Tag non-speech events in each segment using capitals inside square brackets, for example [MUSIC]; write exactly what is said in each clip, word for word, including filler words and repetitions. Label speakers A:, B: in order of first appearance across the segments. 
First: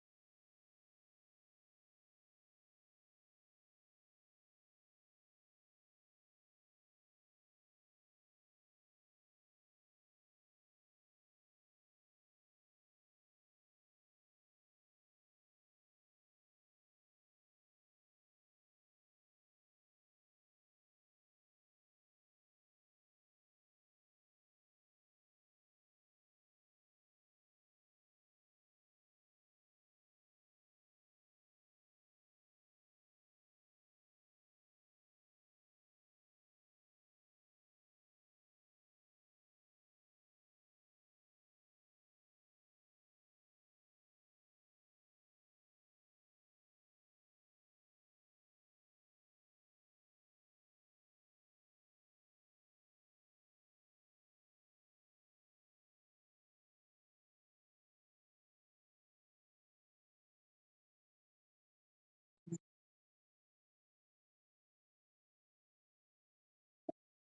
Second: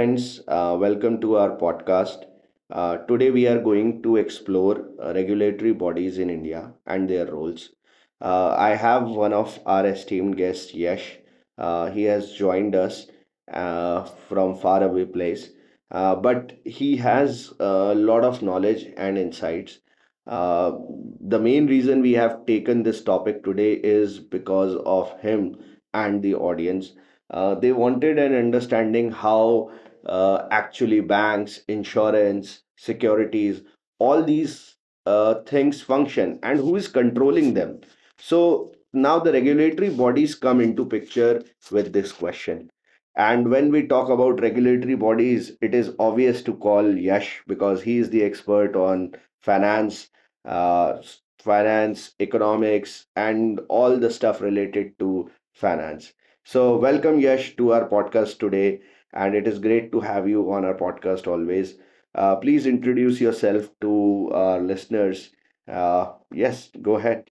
A: friends. Uh, welcome to our podcast. Uh, today, we are going to explore uh, regulatory bodies in India and their roles. Uh, I have one of our esteemed guests, Yash. Uh, he has joined us uh, from far away place, uh, but he has a lot of knowledge and insights. Uh, the main reason we have taken this topic today is because of him and the audience, uh, they wanted an understanding how uh, actually banks, insurance, securities, all these uh, things function and who is controlling them. So now the regulatory bodies come into picture with this question. And when we talk about regulatory bodies, it is obvious to call Yash because he is the expert on finance, uh, finance, economics, and all the stuff related to finance. So, welcome Yash to our podcast today, and it is great to have you on our podcast always. Uh, please introduce yourself to our listeners. Uh, yes, go ahead.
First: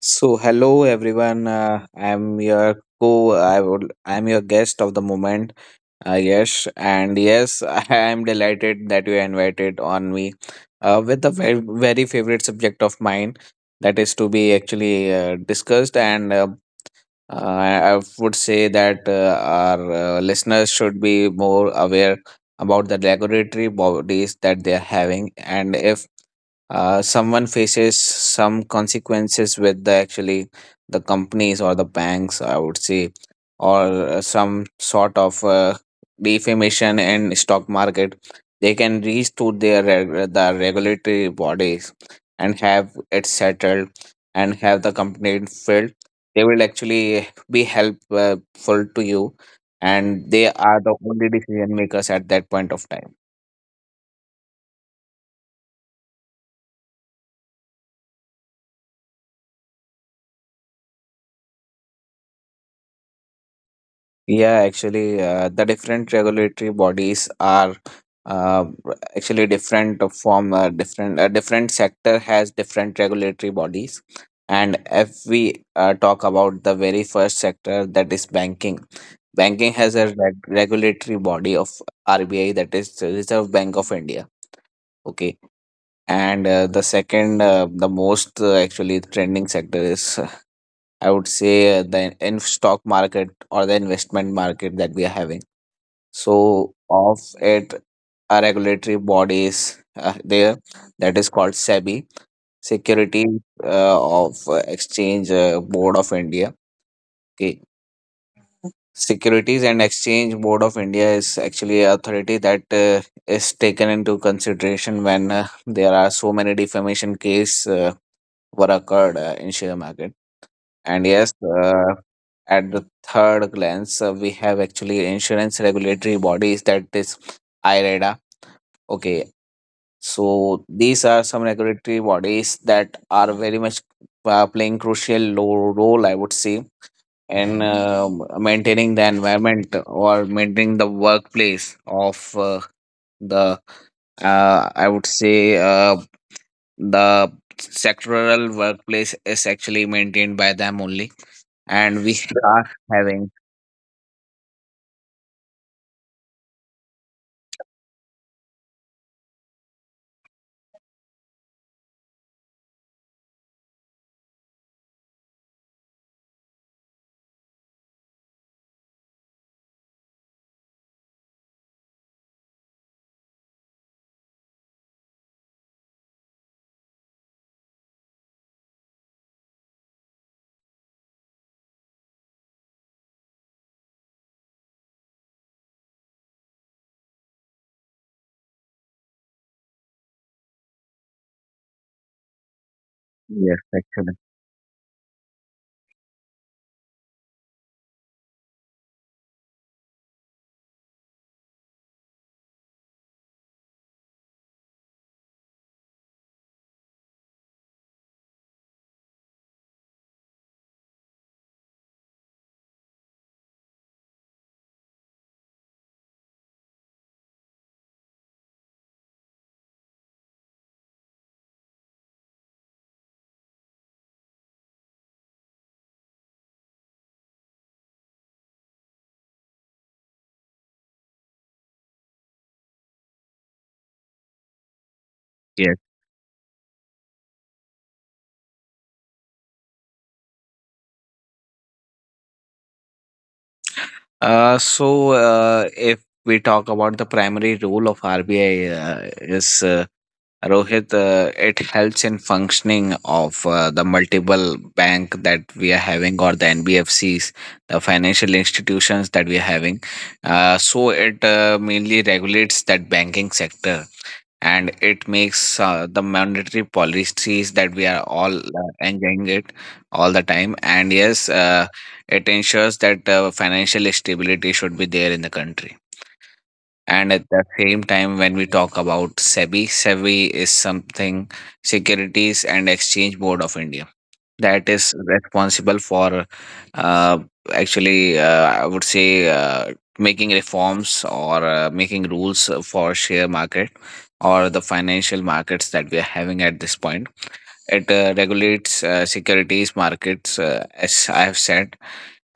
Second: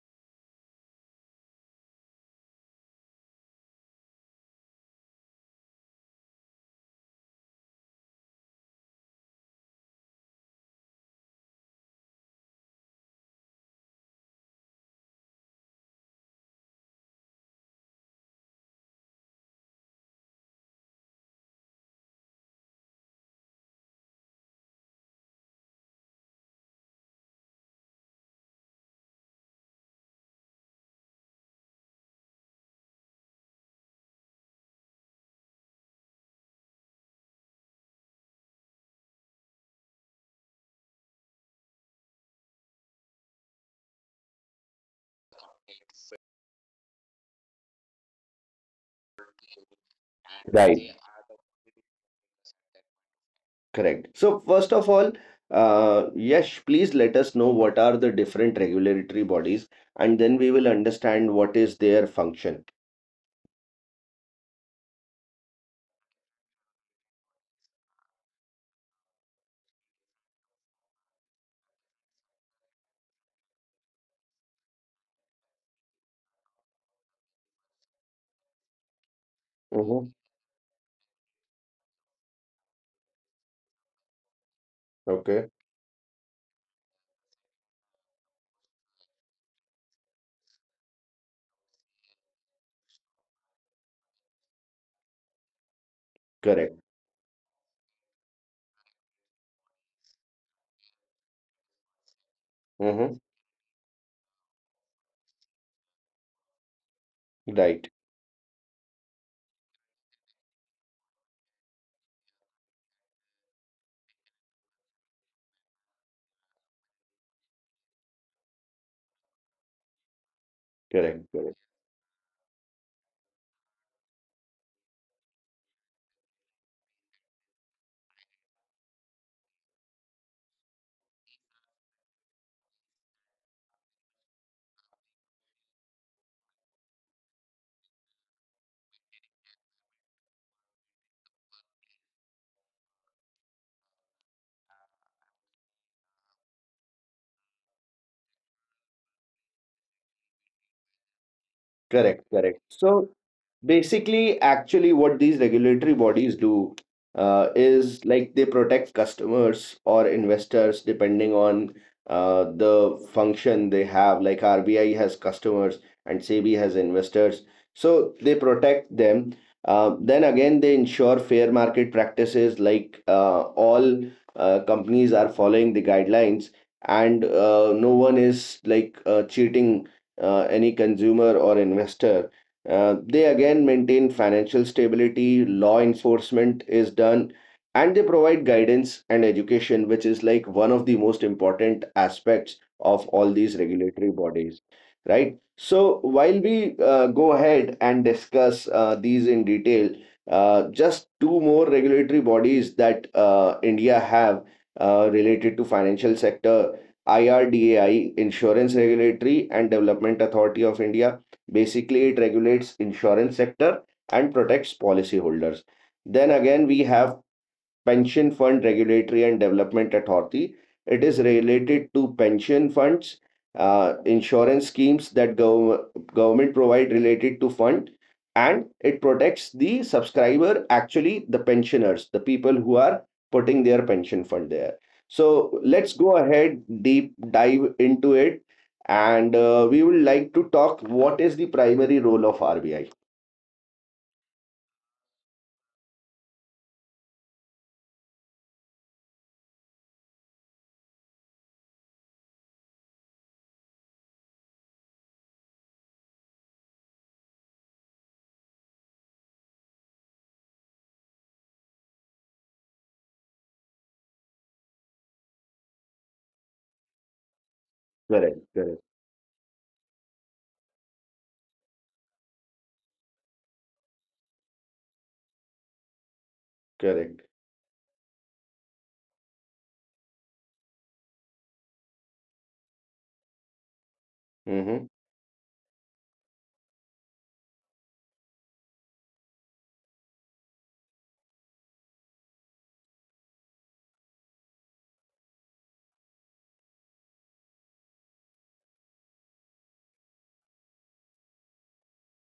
B: So hello everyone. Uh, I'm your co. I would. I'm your guest of the moment, uh, Yash, and yes, [LAUGHS] I am delighted that you invited on me, uh, with a very very favorite subject of mine, that is to be actually uh, discussed, and uh, uh, I I would say that uh, our uh, listeners should be more aware about the regulatory bodies that they are having, and if uh, someone faces some consequences with the actually the companies or the banks, I would say, or uh, some sort of uh, defamation in stock market. They can reach to their reg- the regulatory bodies and have it settled, and have the complaint filled. They will actually be helpful to you, and they are the
A: Right.
B: only decision makers at that point of time.
A: Correct. So, first of all, uh, Yash, please let us know what are the different regulatory bodies, and then we will understand what is their function.
B: Yeah, actually, uh, the different regulatory bodies are uh, actually different from uh, different uh, different sector has different regulatory bodies. And if we uh, talk about the very first sector, that is banking, banking has a
A: Mm-hmm.
B: reg- regulatory body of R B I, that is the Reserve Bank of India. Okay,
A: Okay.
B: and uh, the second, uh, the most uh, actually trending sector is uh, I would say uh, the in stock market or the investment market that we are having. So
A: Correct.
B: of it, a regulatory bodies uh, there, that is called SEBI,
A: Mm-hmm.
B: Security uh, of uh, Exchange uh, Board of India. Okay,
A: Right.
B: Securities and Exchange Board of India is actually a authority that uh, is taken into consideration when uh, there are so many defamation case uh, were occurred uh, in share market. And
A: Correct.
B: yes,
A: Correct.
B: uh, at the third glance, uh, we have actually insurance regulatory bodies, that is I R D A. Okay, so these are some regulatory bodies that are very much uh, playing crucial lo- role, I would say, in um maintaining the environment or maintaining the workplace of uh, the, uh, I would say, uh, the sectoral workplace is actually maintained by them only, and we
A: Correct. Correct.
B: are
A: So
B: having,
A: basically, actually, what these regulatory bodies do uh, is like they protect customers or investors depending on uh, the function they have. Like R B I has customers and SEBI has investors. So they protect them. Uh, then again, they ensure fair market practices like uh, all uh, companies are following the guidelines, and uh, no one is like uh, cheating uh, any consumer or investor. Uh, they again maintain financial stability, law enforcement is done, and they provide guidance and education, which is like one of the most important aspects of all
B: yes,
A: these
B: actually.
A: regulatory bodies, right? So, while we uh, go ahead and discuss uh, these in detail, uh, just two more regulatory bodies that uh, India have uh, related to financial sector: IRDAI, Insurance Regulatory and Development Authority of India. Basically, it regulates insurance sector and protects policyholders. Then again, we have Pension Fund Regulatory and Development Authority. It is related to pension funds, uh, insurance schemes that gov- government provide related to fund, and it protects the subscriber, actually the pensioners, the people who are putting their pension fund there. So
B: Yes.
A: let's go ahead, deep dive into it, and uh, we would like to talk what is the primary role of R B I.
B: Uh, so uh, if we talk about the primary role of R B I uh, is. Uh, Rohit, uh, it helps in functioning of uh, the multiple bank that we are having or the N B F Cs, the financial institutions that we are having. Uh, so it uh, mainly regulates that banking sector, and it makes uh, the monetary policies that we are all
A: Correct,
B: uh, enjoying it all the time. And yes, uh, it ensures that uh, financial stability should be there in the country. And
A: correct,
B: at the same time, when we talk about SEBI, SEBI is something, Securities and Exchange Board of India, that
A: correct.
B: is responsible for uh, actually, uh, I would say, uh, making reforms or uh, making rules uh, for share market or the financial markets that we are having at this point. It uh, regulates uh, securities markets, uh, as I have said,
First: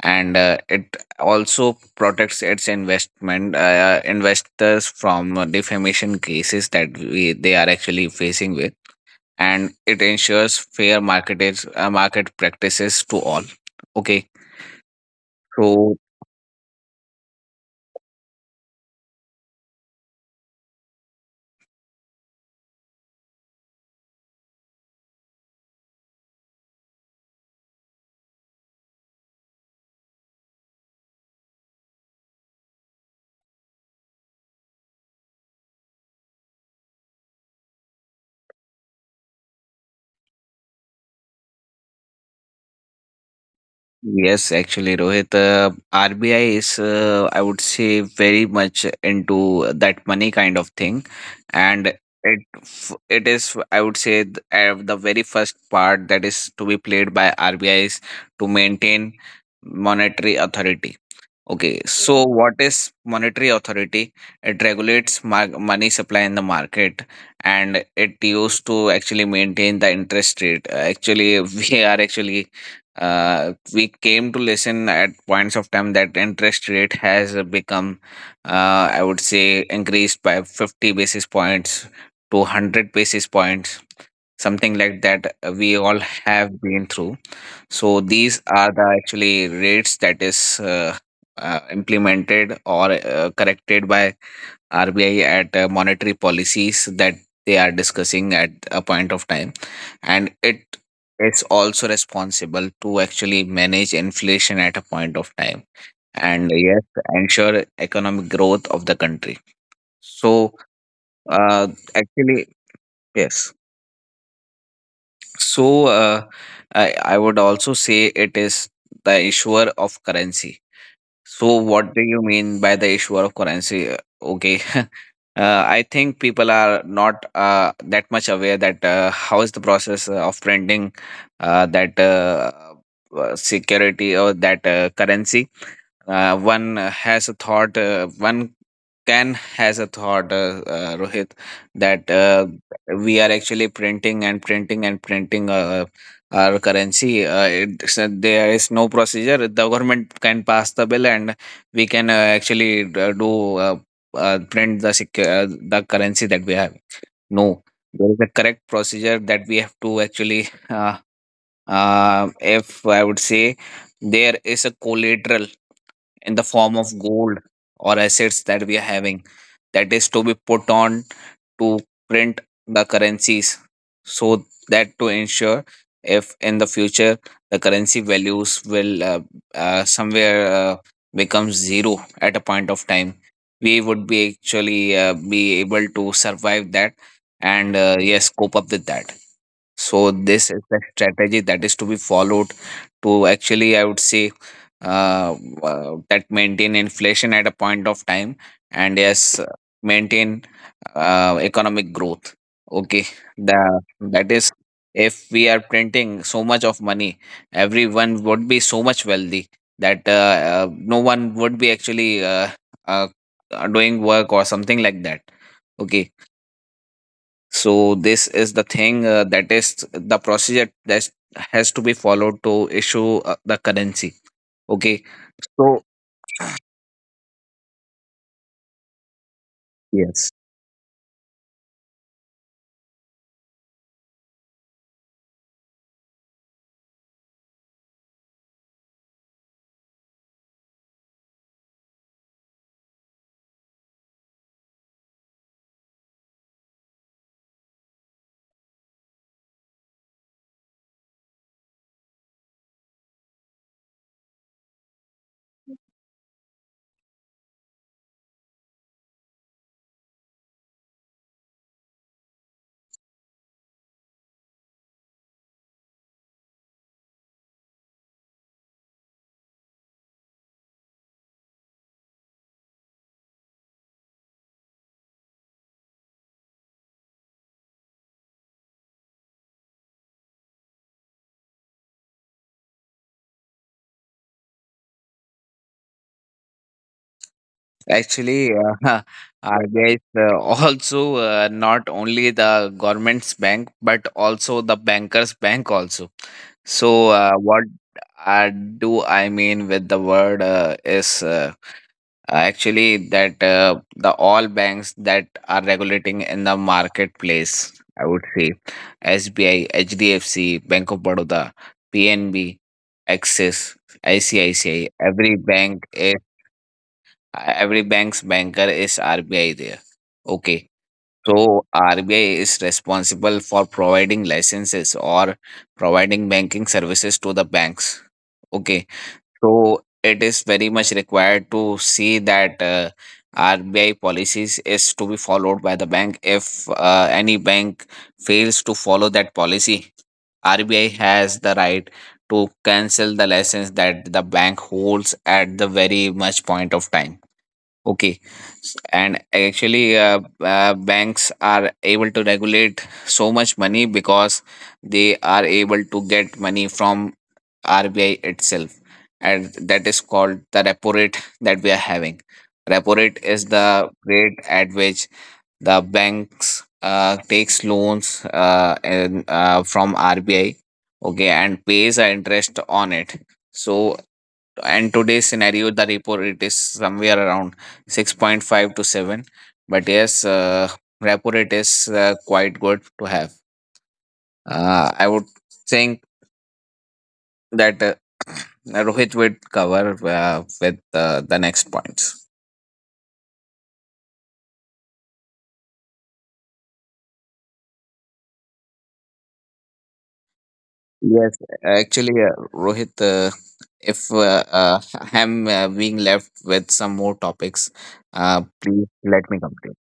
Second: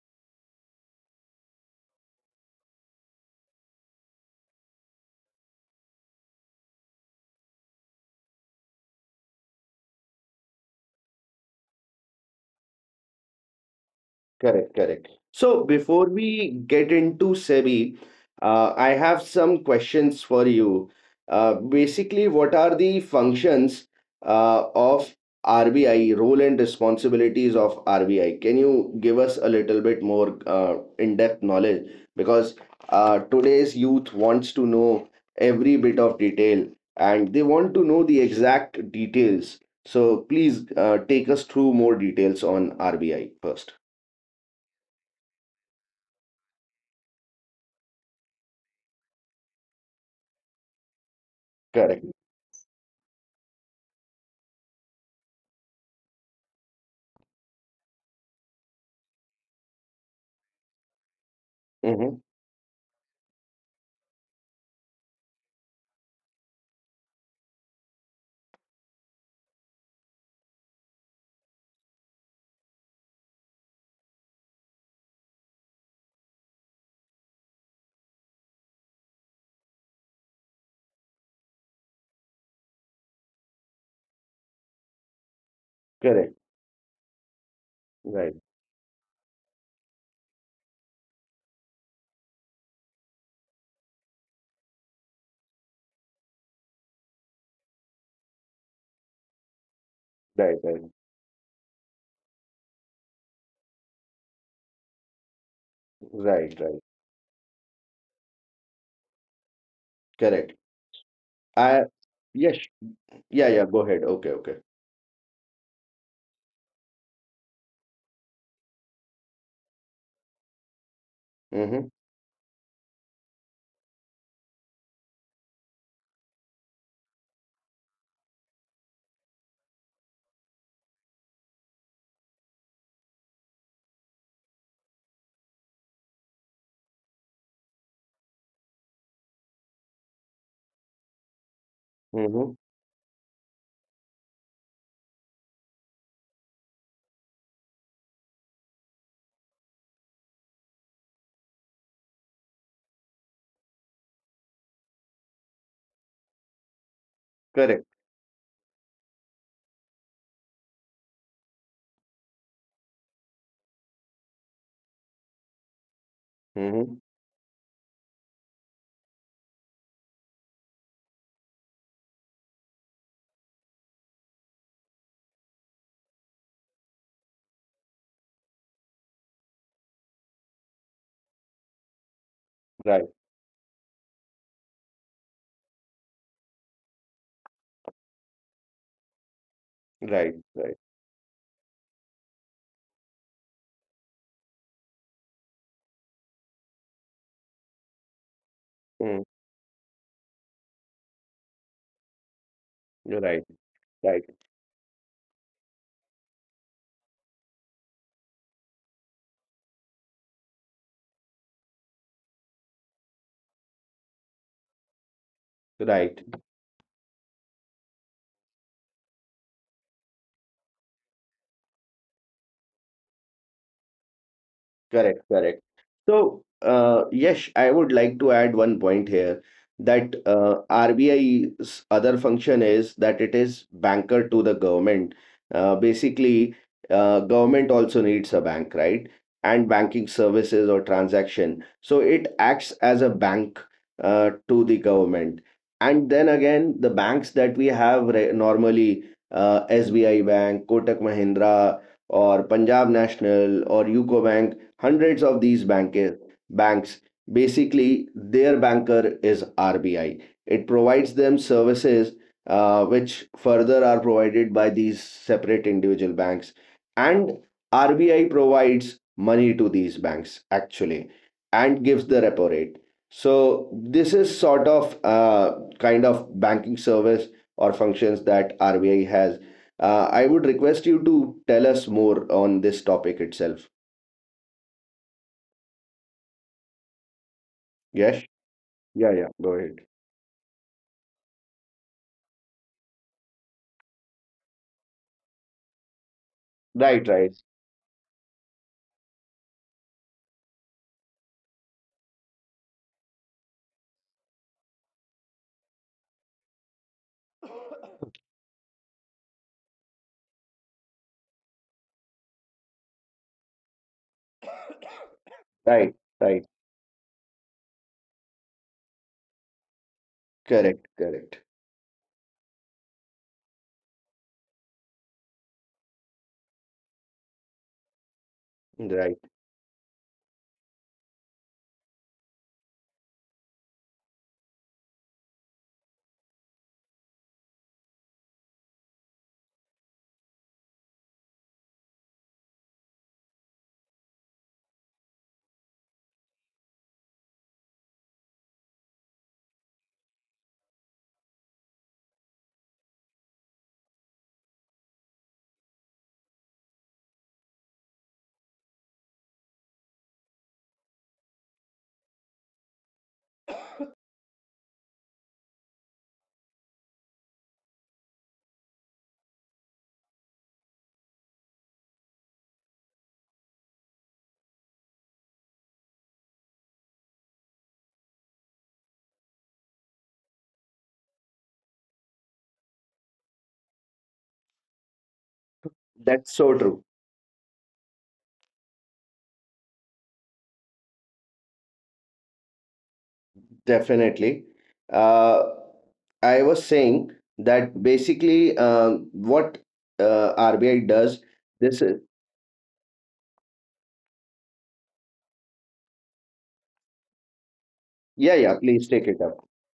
B: and uh, it also protects its investment uh, investors from uh, defamation cases that we, they are actually facing with, and it ensures fair market is, uh, market practices to all. Okay,
A: Correct, correct. So
B: so
A: before we get into SEBI, uh, I have some questions for you. Uh, basically, what are the functions uh, of R B I, role and responsibilities of R B I? Can you give us a little bit more uh, in-depth knowledge? Because uh, today's youth wants to know every bit of detail and they want to know the exact details. So please uh, take us through more details on R B I first.
B: yes, actually, Rohit, uh, R B I is, uh, I would say, very much into that money kind of thing, and
A: Correct.
B: it f- it is, I would say, th- uh, the very first part that is to be played by R B I is to maintain monetary authority. Okay,
A: Mm-hmm.
B: so what is monetary authority? It regulates mar- money supply in the market, and it used to actually maintain the interest rate. Uh, Actually, [LAUGHS] we are actually, uh, we came to listen at points of time that interest rate has become, uh, I would say, increased by fifty basis points to one hundred basis points, something like that. uh, We all
A: Correct.
B: have been through, so
A: Right.
B: these are the actually rates that is uh, uh, implemented or uh, corrected by R B I at uh, monetary policies that they are discussing at a point of time, and
A: Right.
B: it
A: Right.
B: is also responsible to actually manage inflation at a point of time, and
A: Right. Right.
B: yes, ensure economic growth of the country. so
A: Correct.
B: uh,
A: I,
B: actually
A: yes. Yeah.
B: yes
A: Yeah. Go ahead. Okay. Okay.
B: so uh, I, I would also say it is the issuer of currency. So
A: Mm-hmm.
B: what do you mean by the issuer of currency? Okay, [LAUGHS] uh, I think people are not uh, that much aware that uh, how is the process uh, of printing uh, that uh, uh, security or that uh, currency. Uh, one uh, has a thought. Uh, one can has a thought, uh, uh, Rohit, that uh,
A: Mm-hmm.
B: we are actually printing and printing and printing. Uh, our currency. Uh, it's, uh, there is no procedure. The government can pass the bill, and we can uh, actually d- do uh, uh, print the sec- uh, the currency that we have. No,
A: Correct.
B: there is a correct procedure that we have to actually. Uh, uh, if I would say, there is a collateral in the form
A: Mm-hmm.
B: of gold or assets that we are having, that is to be put on to print the currencies, so that to ensure if in the future the currency values will uh, uh, somewhere uh, becomes zero at a point of
A: Right.
B: time, we would be actually uh, be able to survive that, and uh, yes, cope up with that. So
A: Right.
B: this is
A: Right.
B: the strategy that is to be followed to actually, I would say, uh, uh, that maintain inflation at a point of time, and
A: Mm.
B: yes, uh, maintain uh, economic growth. Okay,
A: You're right.
B: the
A: Right.
B: that is if we are printing so much of money, everyone would be so much wealthy that uh, uh, no one would be actually uh, uh, uh, doing work or something like that. Okay,
A: Right.
B: so this is the thing uh, that is the procedure that has to be followed to issue uh, the currency. Okay.
A: Correct, correct.
B: So
A: So, uh, Yash, I would like to add one point here that
B: yes,
A: uh, RBI's other function is that it is banker to the government. Uh, basically, uh, government also needs a bank, right? And banking services or transaction. So it acts as a bank uh, to the government. And then again, the banks that we have re normally, uh, S B I Bank, Kotak Mahindra, or Punjab National, or UCO Bank, hundreds of these banker, banks, basically their banker is R B I. It provides them services uh, which further are provided by these separate individual banks, and R B I provides money to these banks actually and gives the repo rate. So this is sort of uh, kind of banking service or functions that R B I has. Uh, I would request you to tell us more on this topic itself. Yes.
B: actually, uh,
A: Yeah, yeah,
B: [LAUGHS] I
A: go ahead.
B: guess uh, also uh, not only the government's bank, but also the bankers' bank also. So
A: Right,
B: uh,
A: right,
B: what I do I mean with the word uh, is uh, Uh, Actually, that uh, the all banks that are regulating in the marketplace, I would say S B I, H D F C, Bank of Baroda, PNB, Axis, ICICI. Every bank
A: right,
B: is
A: right.
B: every bank's banker is R B I there. Okay,
A: Correct, correct.
B: so R B I is responsible for providing licenses or providing banking services to the banks. Okay,
A: Right.
B: so it is very much required to see that uh, R B I policies is to be followed by the bank. If uh, any bank fails to follow that policy, R B I has the right to cancel the license that the bank holds at the very much point of time. Okay, S- and actually, uh, uh, banks are able to regulate so much money because they are able to get money from R B I itself, and that is called the repo rate that we are having. Repo rate is the rate at which the banks uh, takes loans uh, and, uh, from R B I, okay, and pays the interest on it. So, and today's scenario, the repo rate is somewhere around six point five to seven. But yes, uh, repo rate is uh, quite good to have. Uh, I would think
A: That's so true.
B: that uh, [CLEARS THROAT] Rohit would cover uh, with uh, the next points.
A: Definitely. Uh, I was saying that basically um, what uh, R B I does,
B: Yes,
A: this is,
B: actually, uh, Rohit, uh, if uh, uh, I'm uh, being left with some more topics,
A: yeah,
B: uh,
A: yeah,
B: please
A: please take it
B: let me
A: up.
B: complete.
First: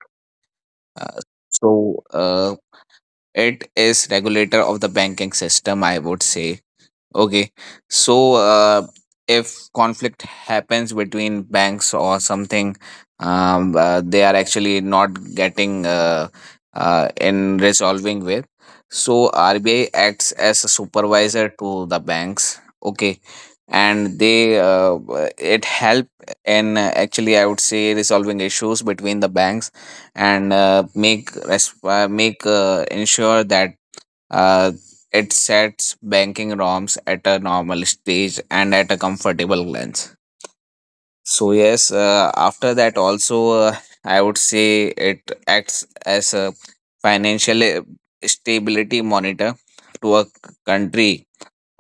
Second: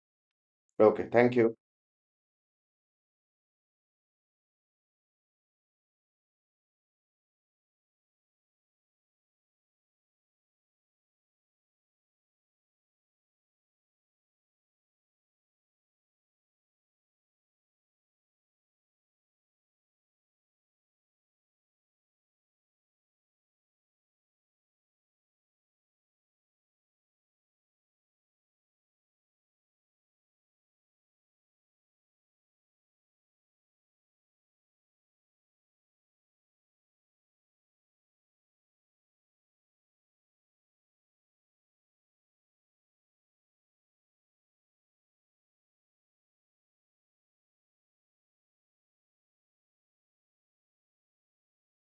A: Okay,
B: Uh,
A: thank you.
B: so, uh, it is regulator of the banking system, I would say. Okay. So, uh, if conflict happens between banks or something, um, uh, they are actually not getting uh, uh, in resolving with. So, R B I acts as a supervisor to the banks. Okay. And they, uh, uh, it help in uh, actually, I would say, resolving issues between the banks, and uh, make, resp- uh, make, uh, ensure that uh, it sets banking ROMs at a normal stage and at a comfortable glance. So yes, uh, after that also, uh, I would say it acts as a financial uh, stability monitor to a c- country.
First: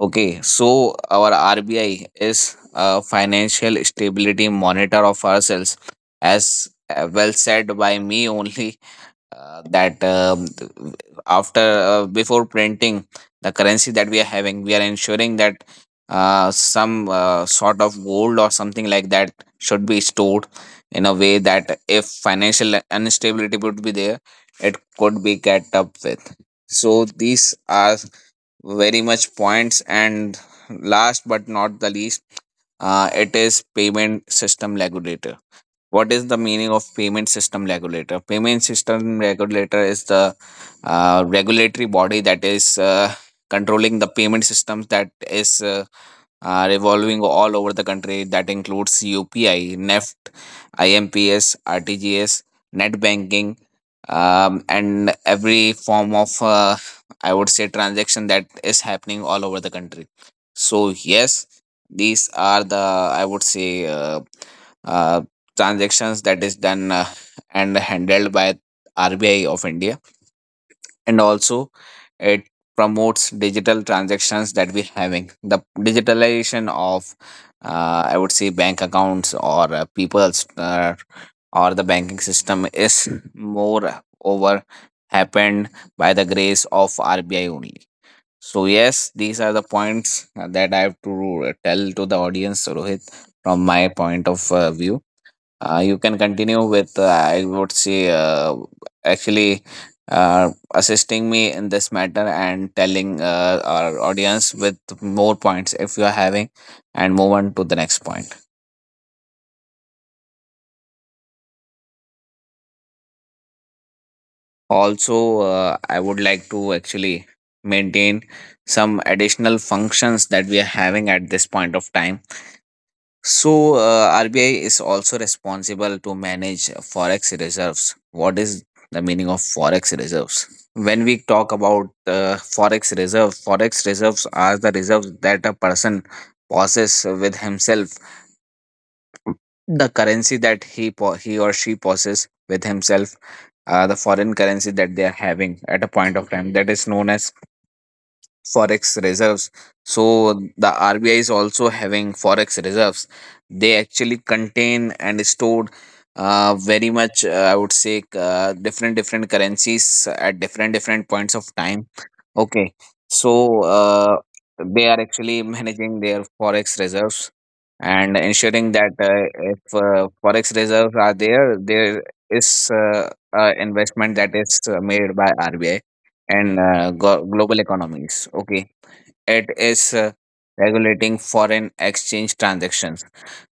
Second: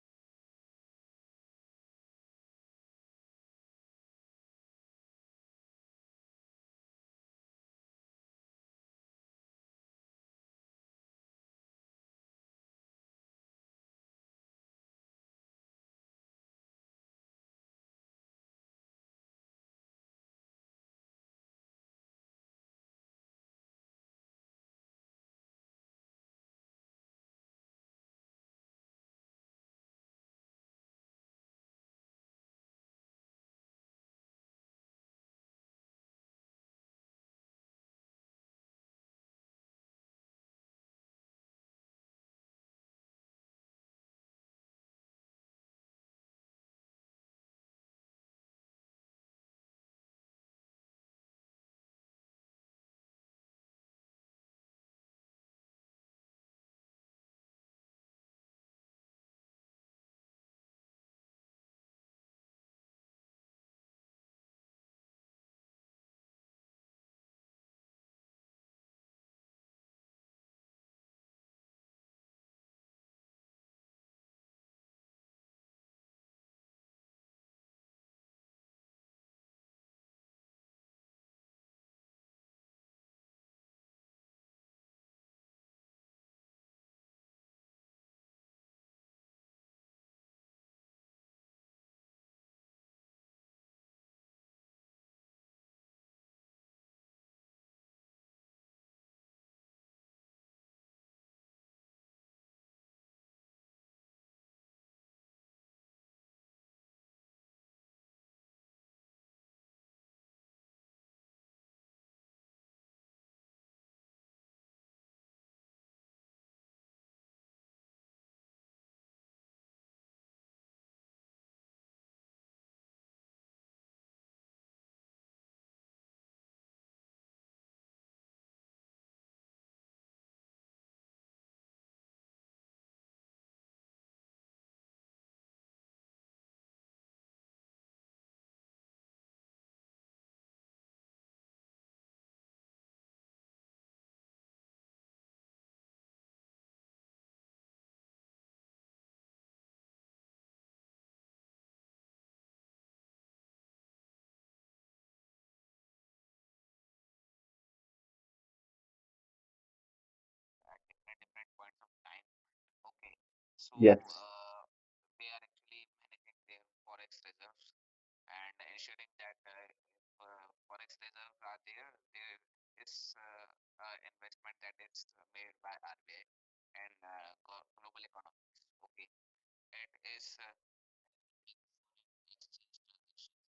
B: Okay, so our R B I is a financial stability monitor of ourselves, as uh, well said by me only, uh, that um, th- after uh, before printing the currency that we are having, we are ensuring that uh, some uh, sort of gold or something like that should be stored in a way that if financial instability would be there, it could be kept up with. So these are very much points, and last but not the least, uh, it is payment system regulator. What is the meaning of payment system regulator? Payment system regulator is the uh, regulatory body that is uh, controlling the payment systems, that is uh, uh, revolving all over the country. That includes UPI, NEFT, IMPS, RTGS, net banking, um, and every form of uh, I would say transaction that is happening all over the country. So yes, these are the, I would say, uh, uh, transactions that is done uh, and handled by R B I of India. And also, it promotes digital transactions, that we having the digitalization of, uh, I would say, bank accounts or uh, people's, uh, or the banking system is [CLEARS THROAT] more over happened by the grace of R B I only. So yes, these are the points uh, that I have to tell to the audience, Rohit, from my point of uh, view. Uh, you can continue with, uh, I would say, uh, actually uh, assisting me in this matter and telling uh, our audience with more points if you are having, and move on to the next point. Also, uh, I would like to actually maintain some additional functions that we are having at this point of time. So, uh, R B I is also responsible to manage forex reserves. What is the meaning of forex reserves? When we talk about uh, forex reserve, forex reserves are the reserves that a person possesses with himself. The currency that he po- he or she possesses with himself, uh, the foreign currency that they are having at a point of time, that is known as forex reserves. So the R B I is also having forex reserves. They actually contain and stored uh, very much, uh, I would say, uh, different different currencies at different different points of time. Okay. So
A: Yes.
B: uh, they are actually managing their forex reserves and ensuring that uh, if uh, forex reserves are there, there is uh, uh, investment that is uh, made by R B I and uh, go- global economies. Okay. It is uh, regulating foreign exchange transactions.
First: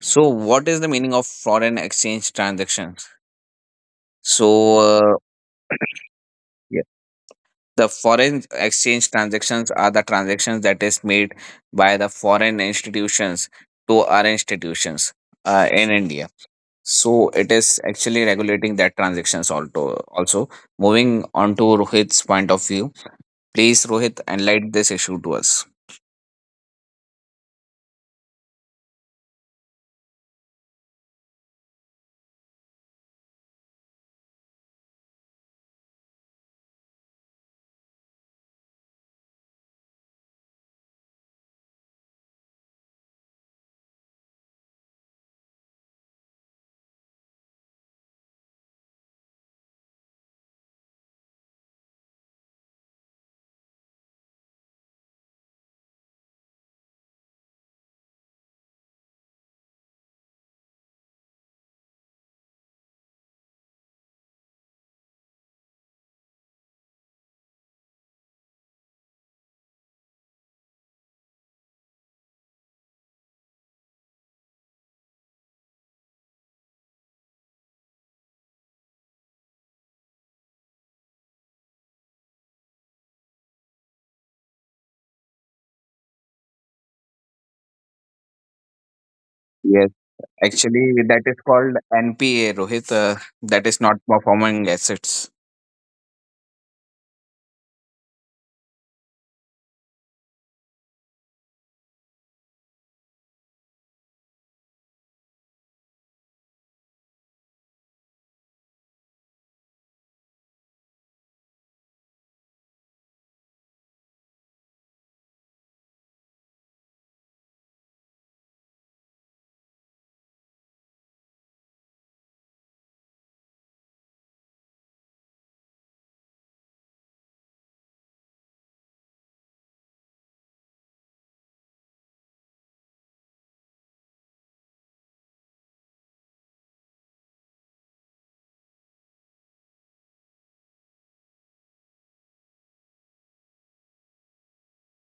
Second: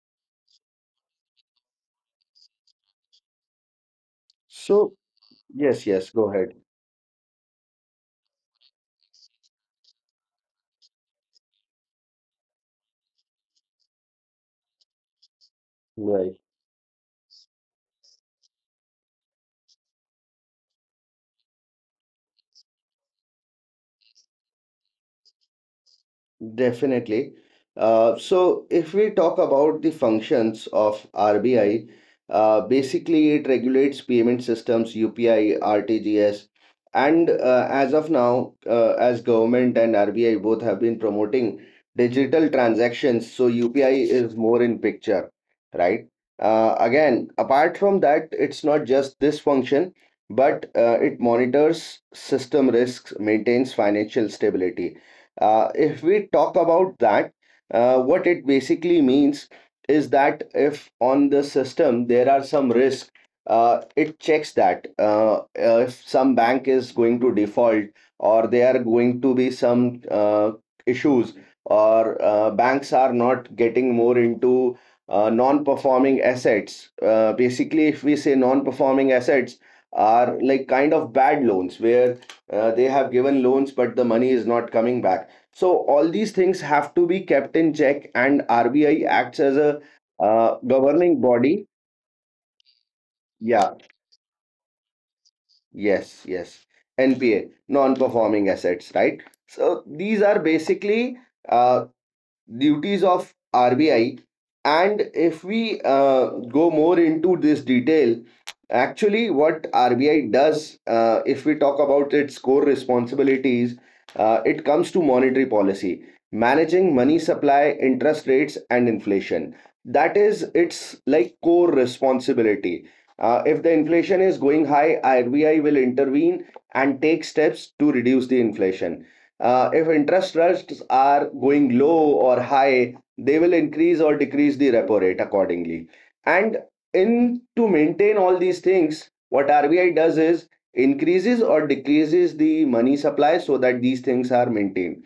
B: So, what is the meaning of foreign exchange transactions? So,
A: So,
B: uh,
A: yes, yes, go ahead.
B: The foreign exchange transactions are the transactions that is made by the foreign institutions to our institutions uh, in India.
A: Right.
B: So it is actually regulating that transactions also. Also, moving on to Rohit's point of view, please Rohit enlighten this issue to us.
A: Definitely. Uh, so, if we talk about the functions of R B I, uh, basically it regulates payment systems, U P I, R T G S, and uh, as of now, uh, as government and R B I both have been promoting digital transactions, so U P I is more in picture, right? Uh, again, apart from that, it's not just this function, but uh, it monitors system risks, maintains financial stability. Uh, if we talk about that, uh, what it basically means is that if on the system there are some risk, uh, it checks that uh, uh, if some bank is going to default or there are going to be some uh, issues or uh, banks are not getting more into uh, non-performing assets. Uh, basically, if we say non-performing assets are like kind of bad loans where uh, they have given loans but the money is not coming back, so all these things have to be kept in check, and R B I acts as a
B: Yes,
A: uh,
B: actually that
A: governing
B: is
A: body.
B: called N P A, Rohit. Uh, that
A: Yeah,
B: is not performing assets.
A: yes, yes. N P A, non-performing assets, right? So these are basically uh, duties of R B I. And if we uh, go more into this detail, actually, what R B I does, uh, if we talk about its core responsibilities, uh, it comes to monetary policy, managing money supply, interest rates, and inflation. That is its like core responsibility. Uh, if the inflation is going high, R B I will intervene and take steps to reduce the inflation. Uh, if interest rates are going low or high, they will increase or decrease the repo rate accordingly. And in to maintain all these things, what R B I does is increases or decreases the money supply so that these things are maintained.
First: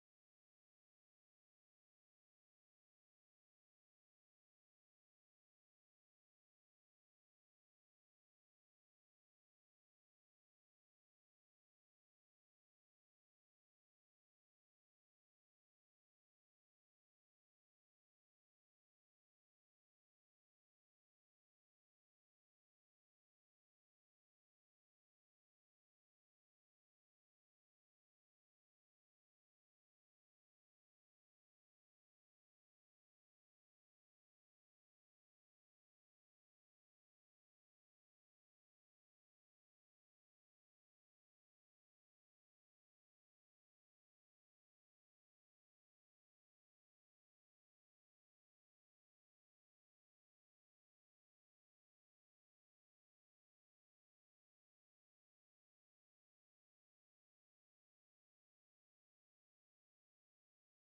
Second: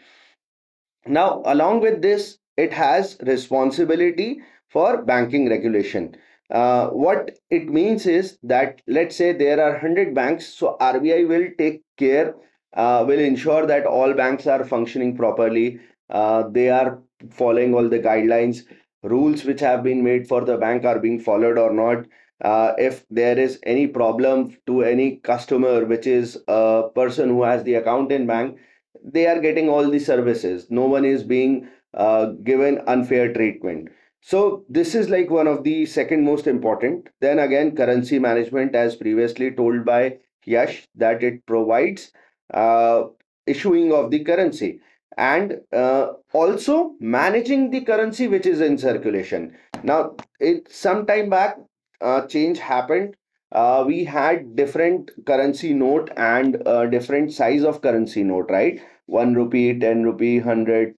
A: Now, along with this, it has responsibility for banking regulation. Uh, what it means is that let's say there are one hundred banks, so R B I will take care, uh, will ensure that all banks are functioning properly, uh, they are following all the guidelines, rules which have been made for the bank are being followed or not. Uh, if there is any problem to any customer, which is a person who has the account in bank, they are getting all the services, no one is being uh, given unfair treatment. So this is like one of the second most important. Then again, currency management, as previously told by Yash, that it provides uh, issuing of the currency, and uh, also managing the currency which is in circulation now. It some time back, uh, change happened. Uh, we had different currency note and uh, different size of currency note, right? one rupee, ten rupee, hundred,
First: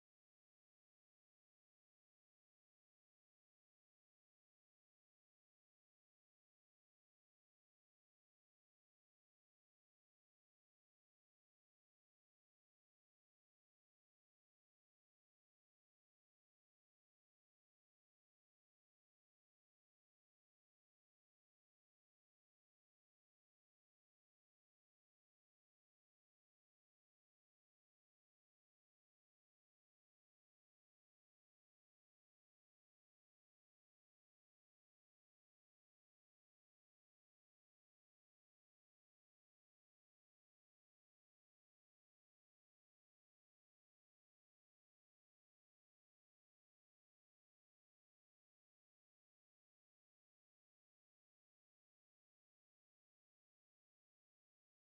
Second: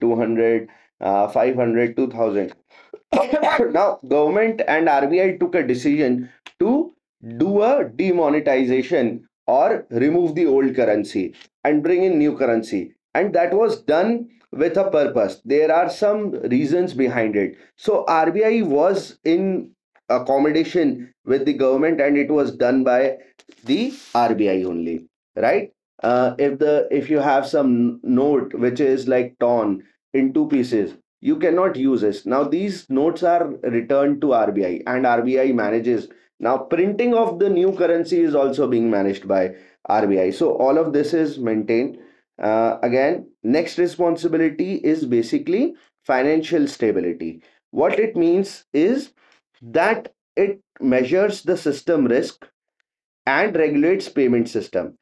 A: uh, five hundred, [LAUGHS] [COUGHS] now government and R B I took a decision to do a demonetization or remove the old currency and bring in new currency, and that was done with a purpose. There are some reasons behind it, so R B I was in accommodation with the government and it was done by the R B I only, right? Uh, if the if you have some note which is like torn in two pieces, you cannot use this. Now these notes are returned to R B I, and R B I manages. Now printing of the new currency is also being managed by R B I, so all of this is maintained. Uh, again, next responsibility is basically financial stability. What it means is that it measures the system risk and regulates payment system.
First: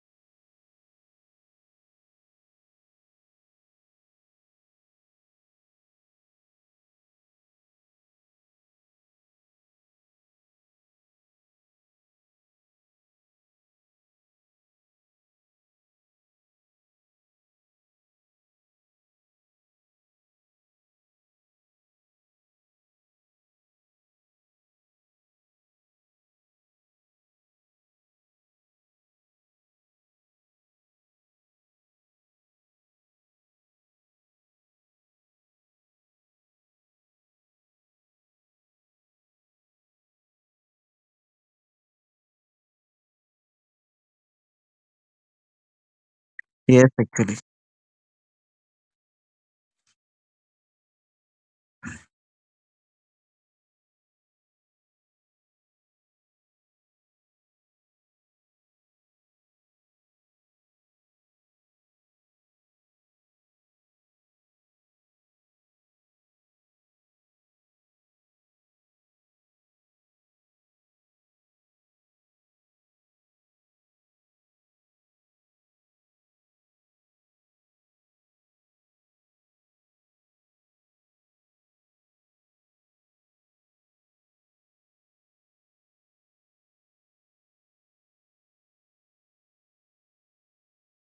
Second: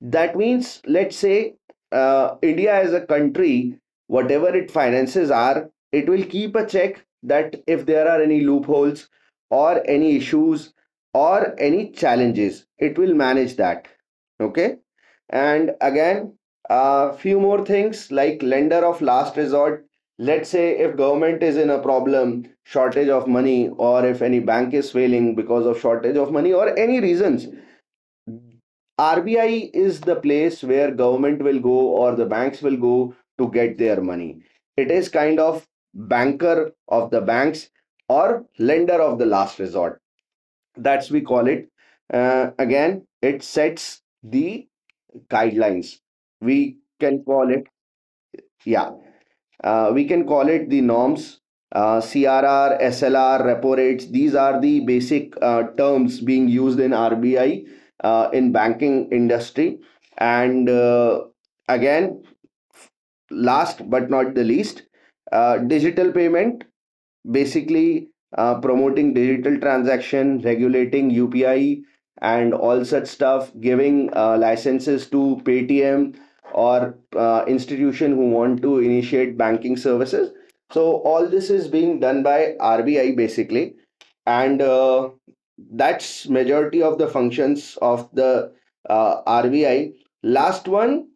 A: That means, let's say, uh, India as a country, whatever it finances are, it will keep a check that if there are any loopholes or any issues or any challenges, it will manage that. Okay. And again, a few more things like lender of last resort. Let's say if government is in a problem, shortage of money, or if any bank is failing because of shortage of money or any reasons, R B I is the place where government will go or the banks will go to get their money. It is kind of banker of the banks or lender of the last resort. That's we call it. Uh, again, it sets the guidelines. We
B: Yes,
A: can
B: actually.
A: call it, yeah, uh, we can call it the norms. Uh, C R R, S L R, repo rates, these are the basic uh, terms being used in R B I, uh, in banking industry. And uh, again, last but not the least, uh, digital payment, basically uh, promoting digital transaction, regulating U P I and all such stuff, giving uh, licenses to Paytm or uh, institution who want to initiate banking services. So all this is being done by R B I basically, and uh, that's majority of the functions of the uh, R B I. Last one,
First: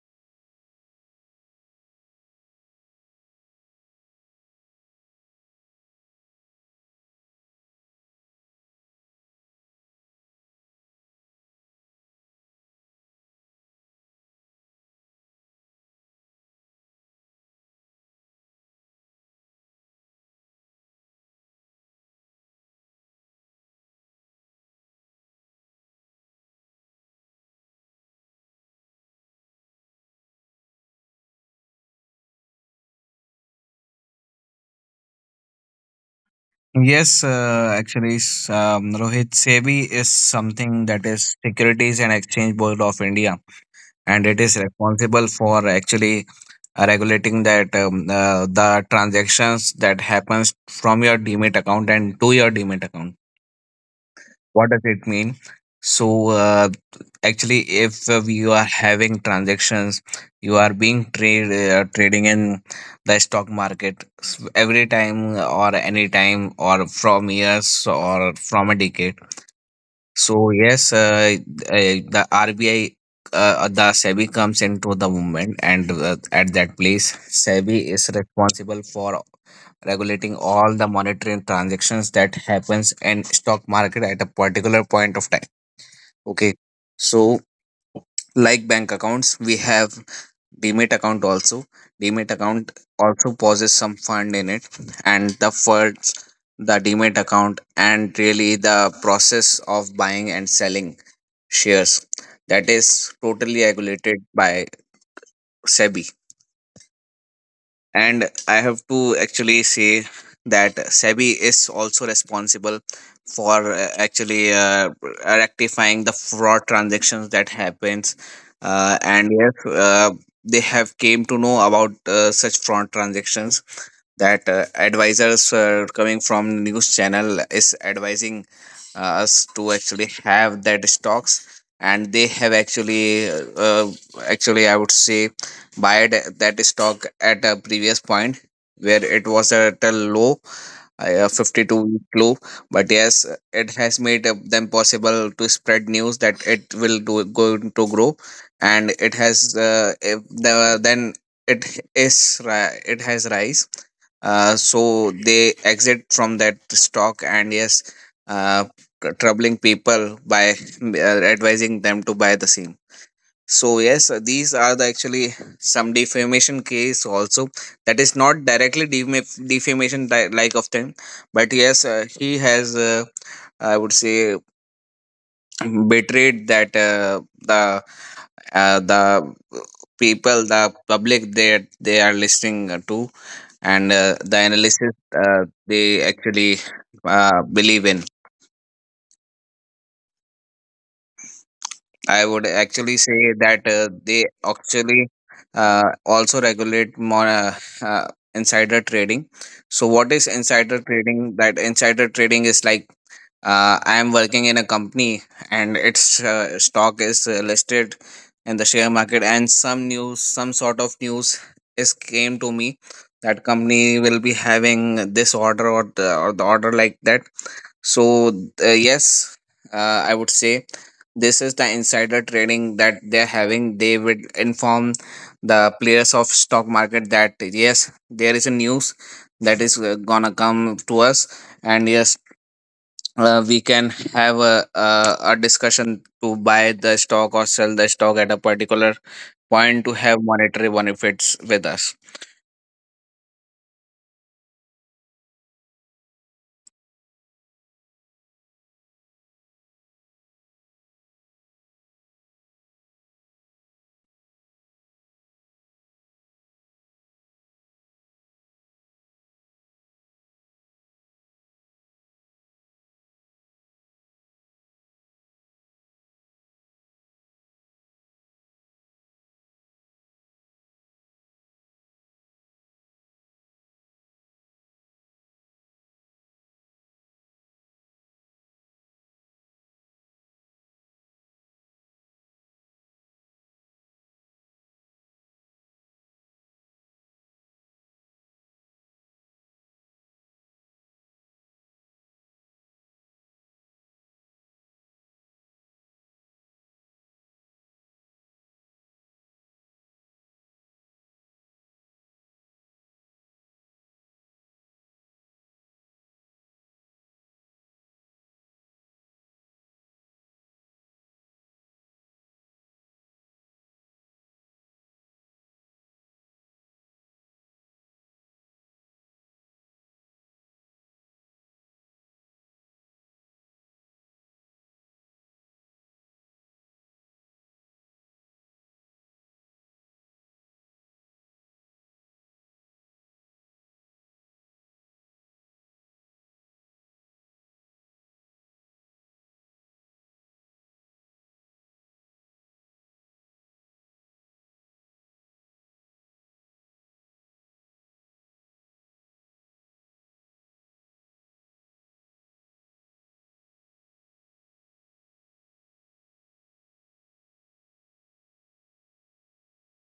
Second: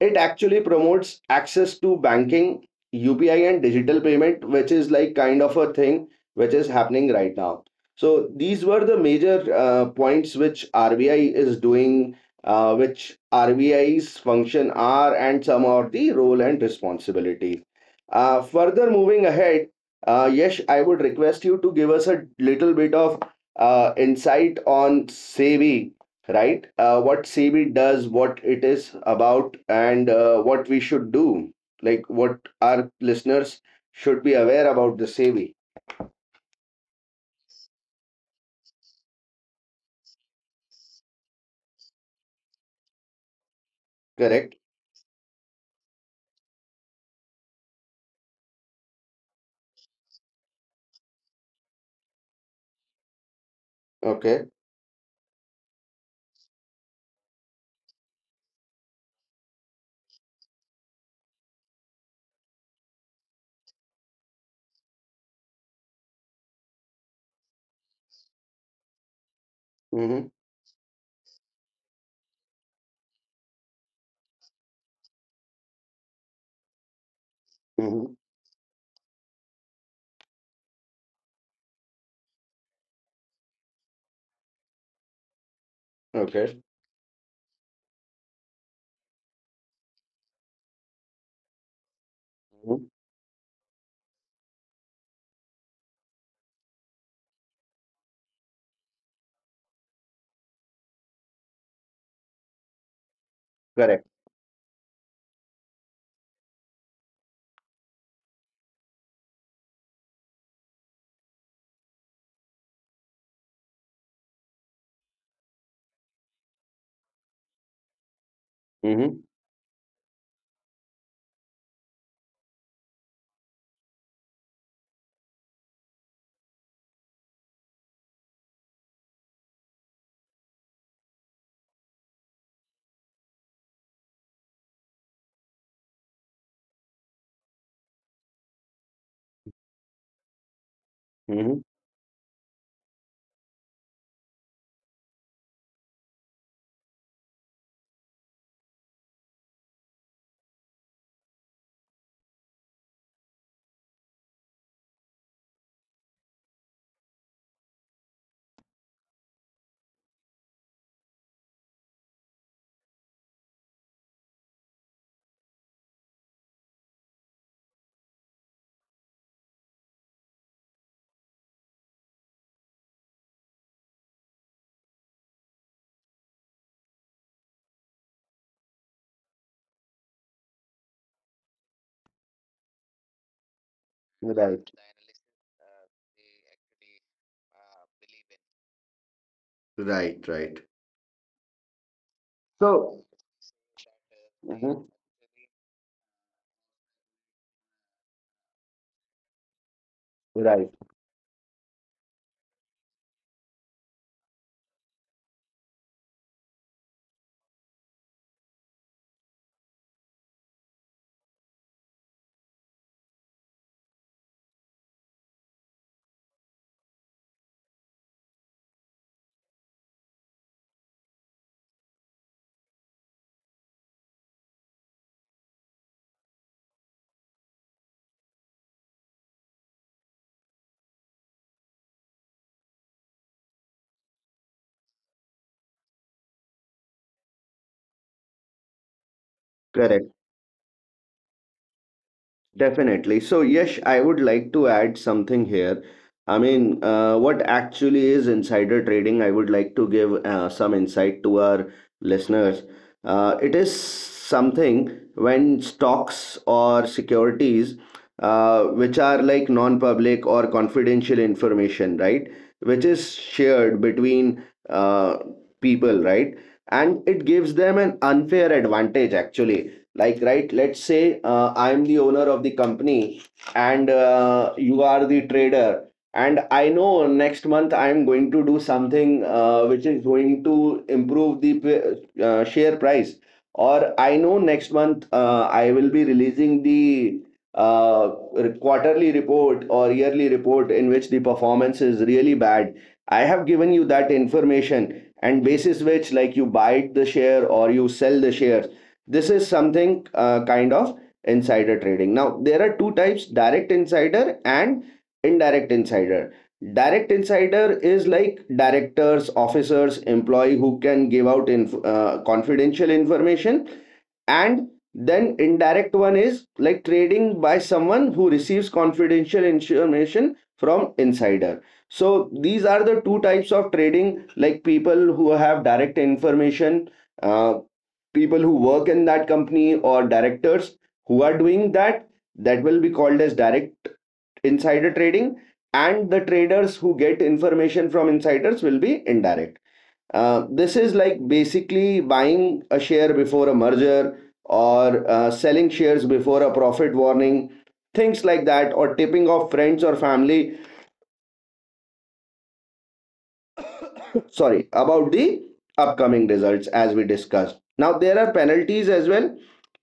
A: it actually promotes access to banking, U P I, and digital payment, which is like kind of a thing which is happening right now. So these were the major uh, points which R B I is doing, uh, which RBI's function are, and some of the role and responsibilities. Uh, further moving ahead, uh, Yash, I would request you to give us a little bit of uh, insight on SEBI, right? Uh, what SEBI does, what it is about, and uh, what we should do. Like what our listeners should be aware about the SEBI,
B: Yes, uh, actually, s- um, Rohit, S E B I is something that is Securities and Exchange Board of India, and it is
A: correct?
B: responsible for actually uh, regulating that um, uh, the transactions that happens from your demat account and to your demat account.
A: Okay.
B: What does it mean? So, uh, actually, if uh, you are having transactions, you are being trade uh, trading in the stock market s- every time or any time or from years or from a decade.
A: Mm-hmm.
B: So yes, uh, uh, the R B I, uh, uh, the S E B I comes into the movement, and uh, at that place, S E B I is
A: Mm-hmm.
B: responsible for regulating all the monetary transactions that happens in stock market at a particular point of time. Okay,
A: Okay.
B: so like bank accounts, we have demat account also. Demat account
A: Mhm.
B: also possesses some fund in it, and the funds, the demat account, and really the process of buying and selling shares, that is totally
A: Correct.
B: regulated by S E B I. And I have to actually say that S E B I is also responsible for uh, actually uh, rectifying the fraud transactions that happens. Uh,
A: Mm-hmm.
B: and yes, uh, they have came to know about uh, such fraud transactions that uh, advisors uh, coming from news channel is advising uh, us to actually have that stocks, and they have actually uh, uh, actually, I would say, buy that stock at a previous point where it was at a low, uh,
A: Mm-hmm.
B: fifty-two week low. But yes, it has made uh, them possible to spread news that it will do, going to grow. And it has uh, if the, then it is ri- it has rise, uh, so they exit from that stock. And yes, uh, tr- troubling people by mm, uh, advising them to buy the same. So yes, uh, these are the actually some defamation case also, that is not directly defam- defamation di- like of them. But yes, uh, he has, uh, I would say, betrayed that uh, the uh, the people, the public that they are listening to, and uh, the
A: Right.
B: analysis uh, they actually uh, believe in.
A: Right. Right.
B: I would actually
A: So,
B: say that uh, they
A: mhm,
B: actually uh, also regulate more uh, uh, insider trading. So what is
A: right.
B: insider trading? That insider trading is like uh, I am working in a company, and its uh, stock is uh, listed in the share market, and some news, some sort of news is came to me that company will be having this order, or the, or the order like that. So uh, yes, uh, I would say this is the insider trading that they're having. They would inform the players of stock market that yes, there is a news that is uh, gonna come to us, and yes, uh, we can have a, a a discussion to buy the stock or sell the stock at a particular point to
A: Correct.
B: have monetary benefits with us.
A: Definitely. So, Yash, I would like to add something here. I mean, uh, what actually is insider trading? I would like to give uh, some insight to our listeners. Uh, it is something when stocks or securities, uh, which are like non-public or confidential information, right, which is shared between uh, people, right, and it gives them an unfair advantage actually. Like, right, let's say uh, I am the owner of the company and uh, you are the trader, and I know next month I am going to do something uh, which is going to improve the p- uh, share price, or I know next month uh, I will be releasing the uh, re- quarterly report or yearly report in which the performance is really bad. I have given you that information, and basis which, like, you buy the share or you sell the shares. This is something uh, kind of insider trading. Now, there are two types: direct insider and indirect insider. Direct insider is like directors, officers, employee who can give out inf- uh, confidential information, and then indirect one is like trading by someone who receives confidential information from insider. So these are the two types of trading. Like, people who have direct information, uh, people who work in that company or directors who are doing that, that will be called as direct insider trading, and the traders who get information from insiders will be indirect. Uh, this is like basically buying a share before a merger or uh, selling shares before a profit warning, things like that, or tipping off friends or family. [COUGHS] [LAUGHS] Sorry about the upcoming results. As we discussed, now there are penalties as well,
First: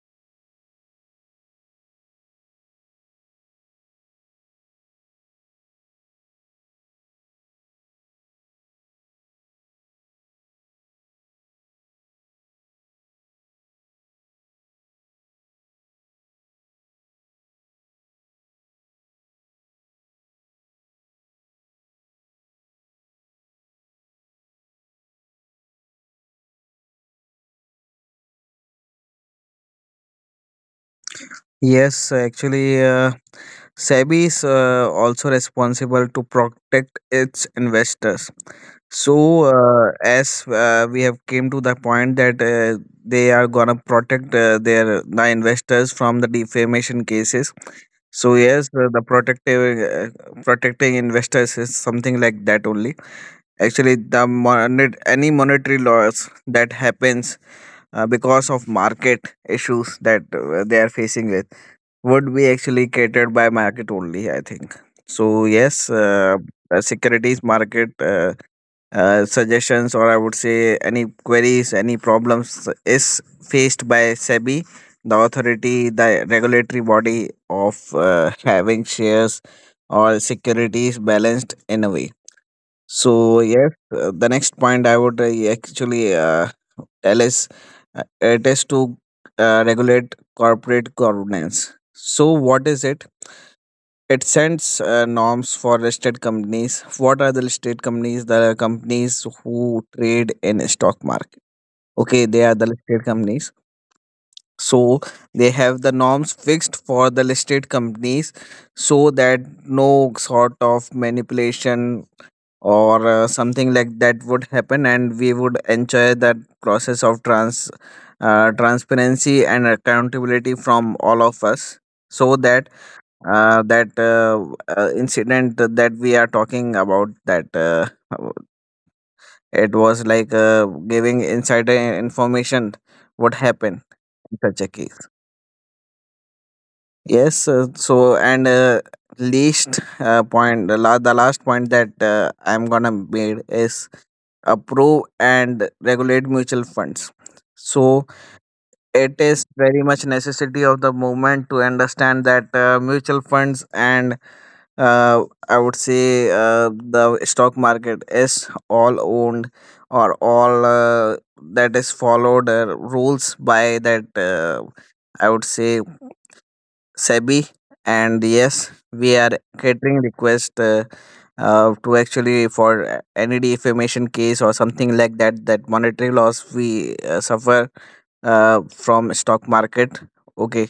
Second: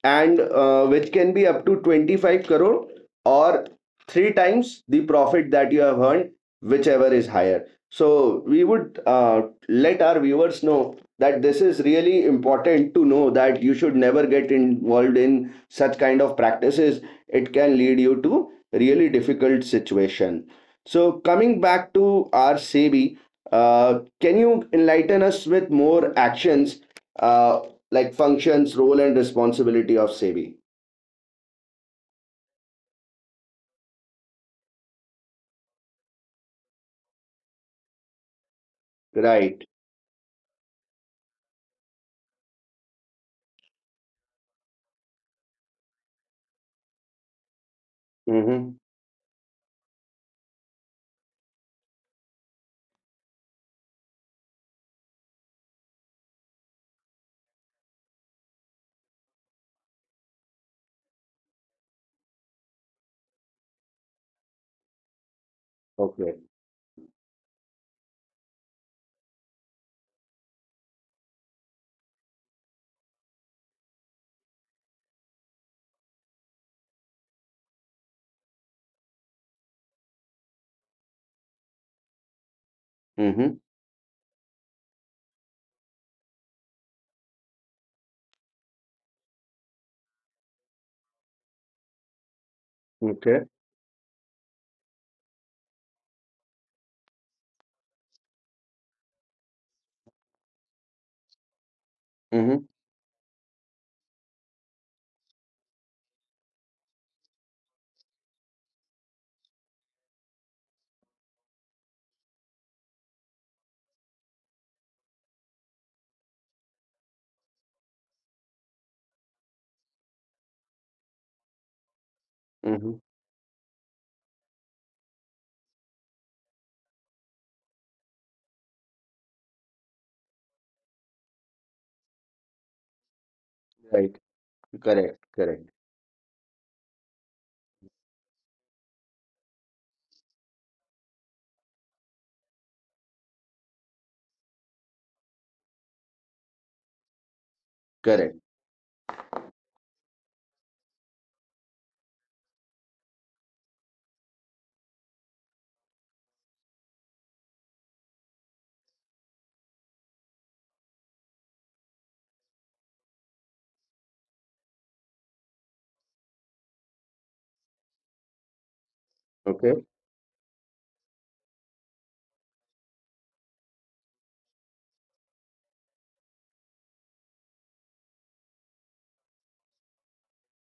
A: and uh, which can be up to twenty-five crore or three times the profit that you have earned, whichever is higher. So we would uh, let our viewers know that this is really important to know that you should never get involved in such kind of practices. It can lead you to really difficult situation. So coming back to our SEBI, uh, can you enlighten us with more actions, uh, like functions, role, and responsibility of SEBI?
B: Yes, so actually, uh, S E B I is uh, also responsible to protect its investors. So,
A: Right.
B: uh, as uh, we have came to the point that uh, they are gonna protect uh, their the investors from the defamation cases. So yes,
A: Mm-hmm.
B: uh, the protective uh, protecting investors is something like that only. Actually, the monet, any monetary loss that happens uh, because of market issues that uh, they are facing with would be actually catered by market only, I think. So yes,
A: Okay.
B: uh, uh, securities market, uh, uh, suggestions or, I would say, any queries, any problems is faced by SEBI, the authority, the regulatory body of uh, having shares or securities balanced in a way. So
A: Mm-hmm.
B: yes, uh, the next point I would uh, actually uh, tell is uh, it is to uh, regulate corporate governance. So what is it?
A: Okay.
B: It sends uh, norms for listed companies. What are the listed companies? The companies who trade in stock market. Okay, they are
A: Mm-hmm.
B: the listed companies. So they have the norms fixed for the listed companies so that no sort of manipulation or uh, something like that would happen, and we would enjoy that process of trans uh, transparency and accountability from all of us, so that
A: Mm-hmm.
B: uh, that uh, uh, incident that we are talking about, that uh, it was like uh, giving insider information would happen
A: Right.
B: in such a case.
A: Correct. Correct.
B: Yes, uh, so, and uh, least uh, point the la- the last point that uh, I'm gonna made is approve and regulate mutual funds. So
A: Correct.
B: it is very much necessity of the movement to understand that uh, mutual funds and, uh, I would say, uh, the stock market is all owned or all uh, that is followed uh, rules by that, uh, I would say, S E B I, and yes, we are
A: Okay.
B: catering request uh, uh, to actually for uh, any defamation case or something like that. That monetary loss we uh, suffer uh, from stock market. Okay,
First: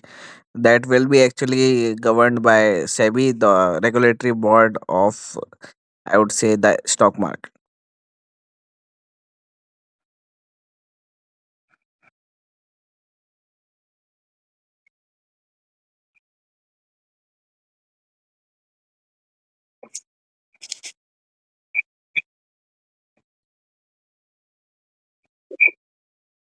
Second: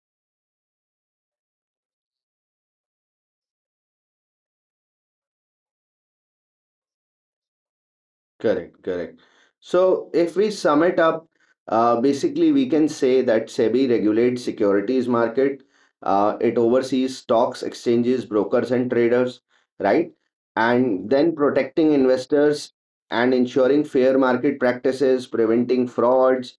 B: that will be actually governed by S E B I, the regulatory board of, I would say, the stock market.
A: Correct, correct. So if we sum it up, uh, basically we can say that SEBI regulates securities market. Uh, it oversees stocks, exchanges, brokers, and traders, right? And then protecting investors and ensuring fair market practices, preventing frauds,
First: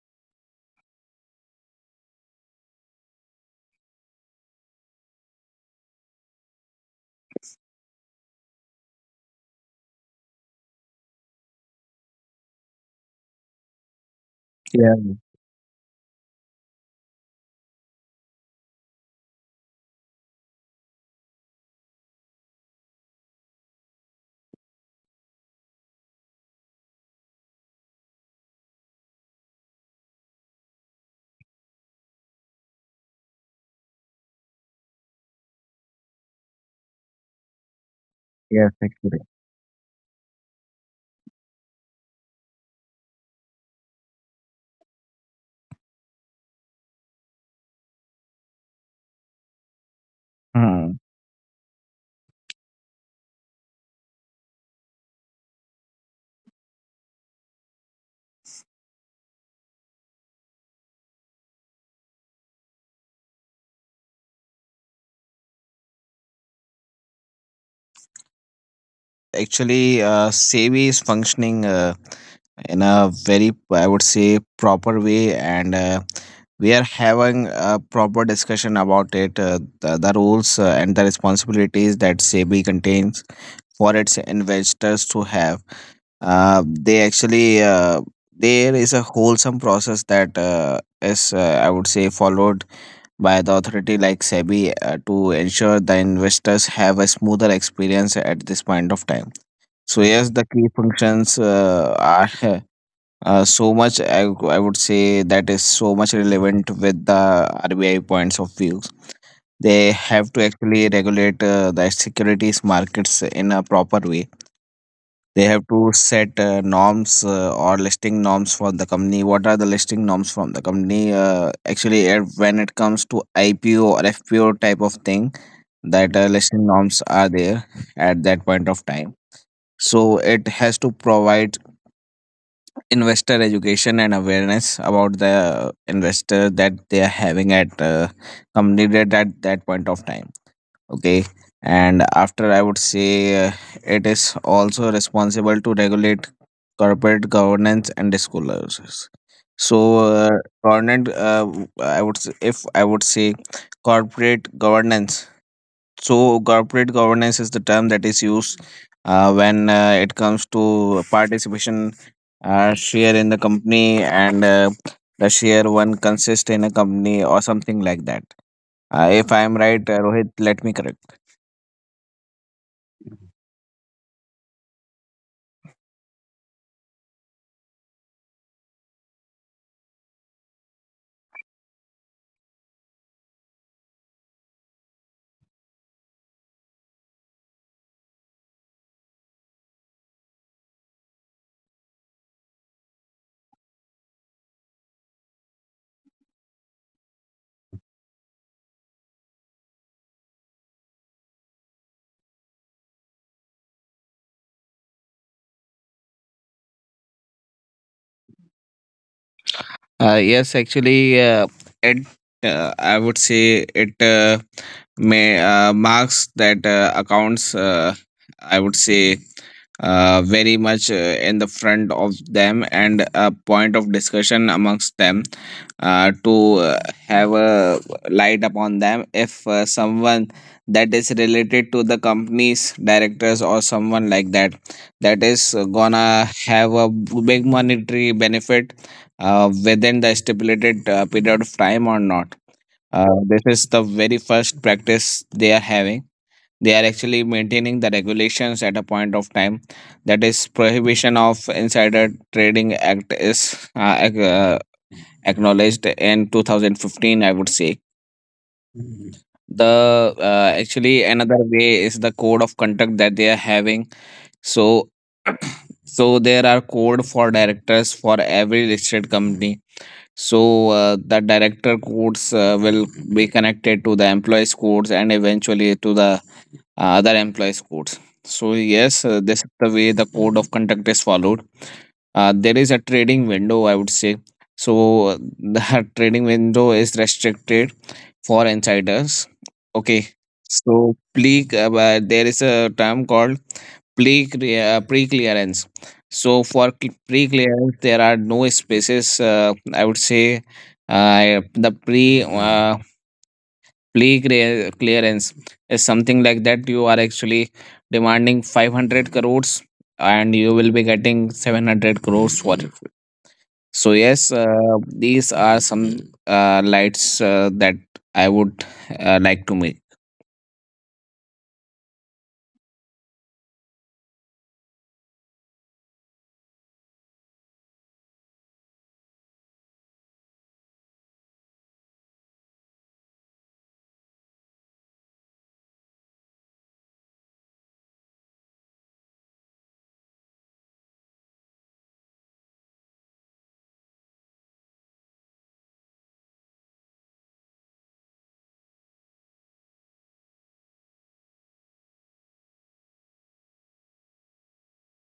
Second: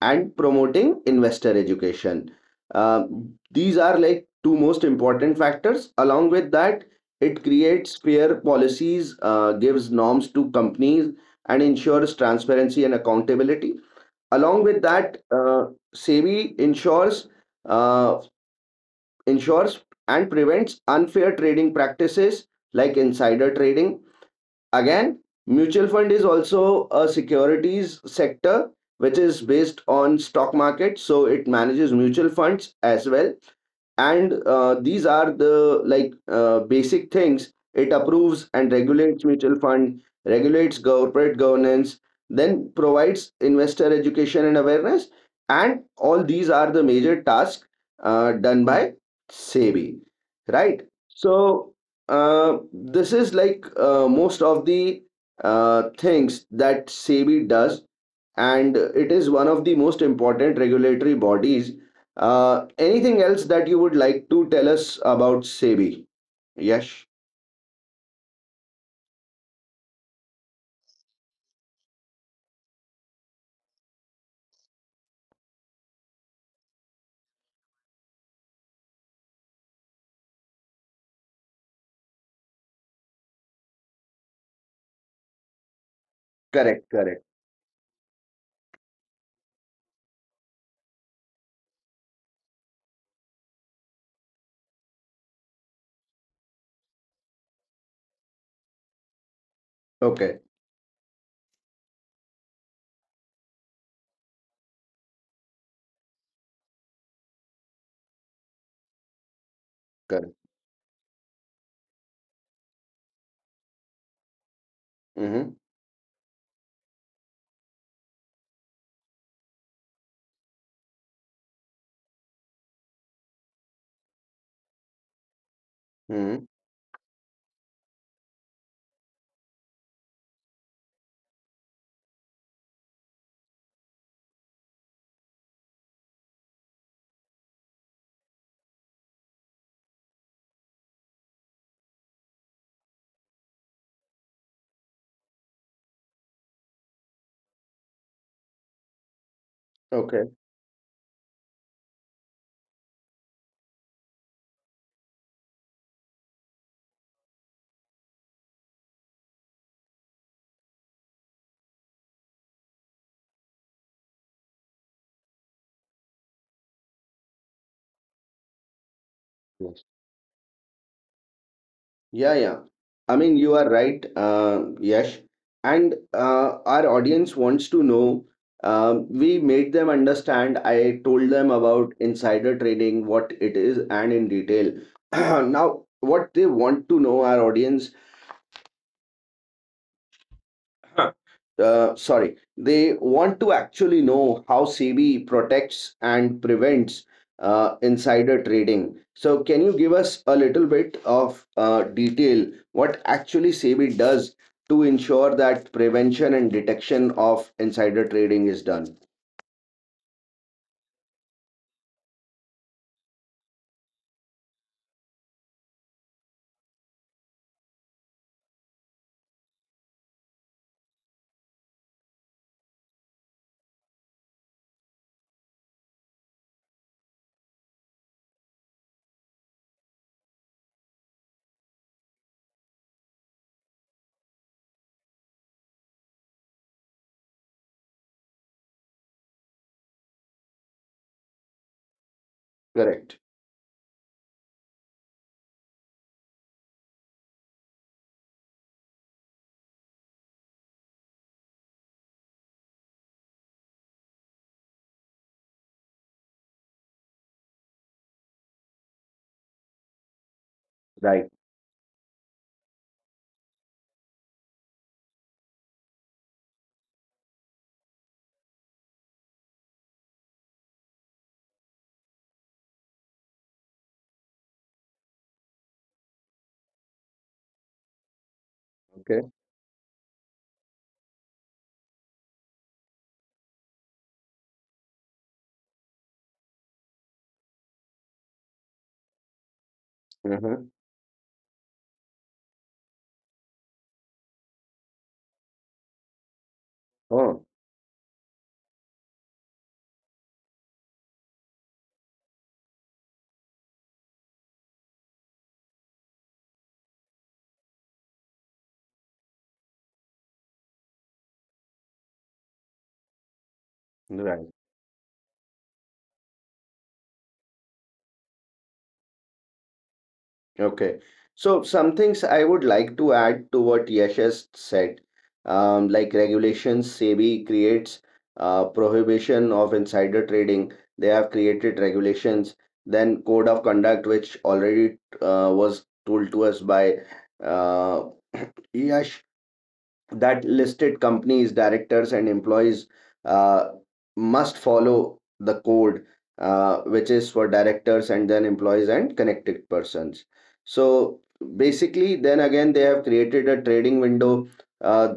A: and promoting investor education. Um, these are like two most important factors. Along with that, it creates fair policies, uh, gives norms to companies, and ensures transparency and accountability. Along with
B: Yeah.
A: that, uh, SEBI ensures uh, ensures and prevents unfair trading practices like insider trading. Again, mutual fund is also a securities sector which is based on stock market, so it manages mutual funds as well. And uh, these are the like uh, basic things. It approves and
B: Yes. Actually.
A: regulates mutual fund, regulates corporate governance, then provides investor education and awareness. And all these are the major tasks uh, done by SEBI, right? So uh, this is like uh, most of the uh, things that SEBI does, and it is one of the most important regulatory bodies. Uh, anything else that you would like to tell us about SEBI? Yes,
B: Actually, uh, S E B I is functioning uh, in a very, I would say, proper way, and uh, we are having a proper discussion about it, uh, the, the rules uh, and the responsibilities that S E B I contains for its investors to have. Uh,
A: correct,
B: they
A: correct.
B: actually, uh, there is a wholesome process that uh, is, uh, I would say, followed by the authority like S E B I uh, to ensure the investors have a smoother experience at this point of time. So yes,
A: Okay,
B: the key functions uh, are [LAUGHS] uh, so much. I, w- I would say that is so much relevant with the R B I points of views. They have
A: correct.
B: to actually regulate uh, the securities markets in a proper way. They
A: Mm-hmm.
B: have to set uh, norms uh, or listing norms for the company. What are the listing norms from the company? Uh, actually, uh, when it comes to I P O or F P O type of thing, that uh,
A: Mm-hmm.
B: listing norms are there at that point of time. So it has to provide investor education and awareness about the investor that they are having at uh, completed at that point of time. Okay. And after, I would say, uh, it is also responsible to regulate corporate governance and disclosures. So
A: Okay.
B: uh, governance, uh, w- I would say, if I would say corporate governance. So, corporate governance is the term that is used uh, when uh, it comes to participation uh, share in the company, and uh, the share one consists in a company or something like that. Uh, if I am right, uh, Rohit, let me correct.
A: Yeah, yeah. I mean, you are right, uh, Yash. And uh, our audience wants to know. Um, we made them understand. I told them about insider trading, what it is, and in detail. [CLEARS THROAT] Now, what they want to know, our audience, uh, sorry, they want to actually know how SEBI protects and prevents uh, insider trading. So, can you give us a little bit of uh, detail what actually SEBI does to ensure that prevention and detection of insider trading is done?
B: Uh, yes, actually, uh, it uh, I would say it uh, may uh, marks that uh, accounts. Uh, I would say uh, very much uh, in the front of them, and a point of discussion amongst them uh, to uh, have a light upon them if uh, someone that is related to the company's directors or someone like that that is gonna have a big monetary benefit uh, within the stipulated uh, period of time or not. Uh,
A: Correct.
B: this is the very first practice they are having. They are actually maintaining the regulations at a point of time. That is, prohibition of insider trading act is uh, ac- uh, acknowledged in twenty fifteen. I would say the, uh, actually,
A: Right.
B: another way is the code of conduct that they are having. So [CLEARS THROAT] so there are code for directors for every listed company. So uh, the director codes uh, will be connected to the employees codes and eventually to the uh, other employees codes. So yes,
A: Okay.
B: uh, this is the way the code of conduct is followed. Uh, there is a trading window, I would say. So uh, the [LAUGHS] trading window is restricted for insiders. Okay,
A: Uh-huh.
B: so pre uh, uh, there is a term called pre uh, pre clearance. So for pre
A: Oh,
B: clearance, there are no spaces. Uh, I would say uh, the pre uh, pre clearance is something like that. You are actually demanding five hundred crores, and you will be getting seven hundred crores for it. So yes,
A: right.
B: uh, these are some uh, lights uh, that I would uh, like to make.
A: Okay. So some things I would like to add to what Yash has said, um, like regulations, SEBI creates uh, prohibition of insider trading. They have created regulations. Then code of conduct, which already uh, was told to us by uh, [CLEARS THROAT] Yash, that listed companies, directors, and employees uh, must follow the code, uh, which is for directors and then employees and connected persons. So basically, then again, they have created a trading window. Uh,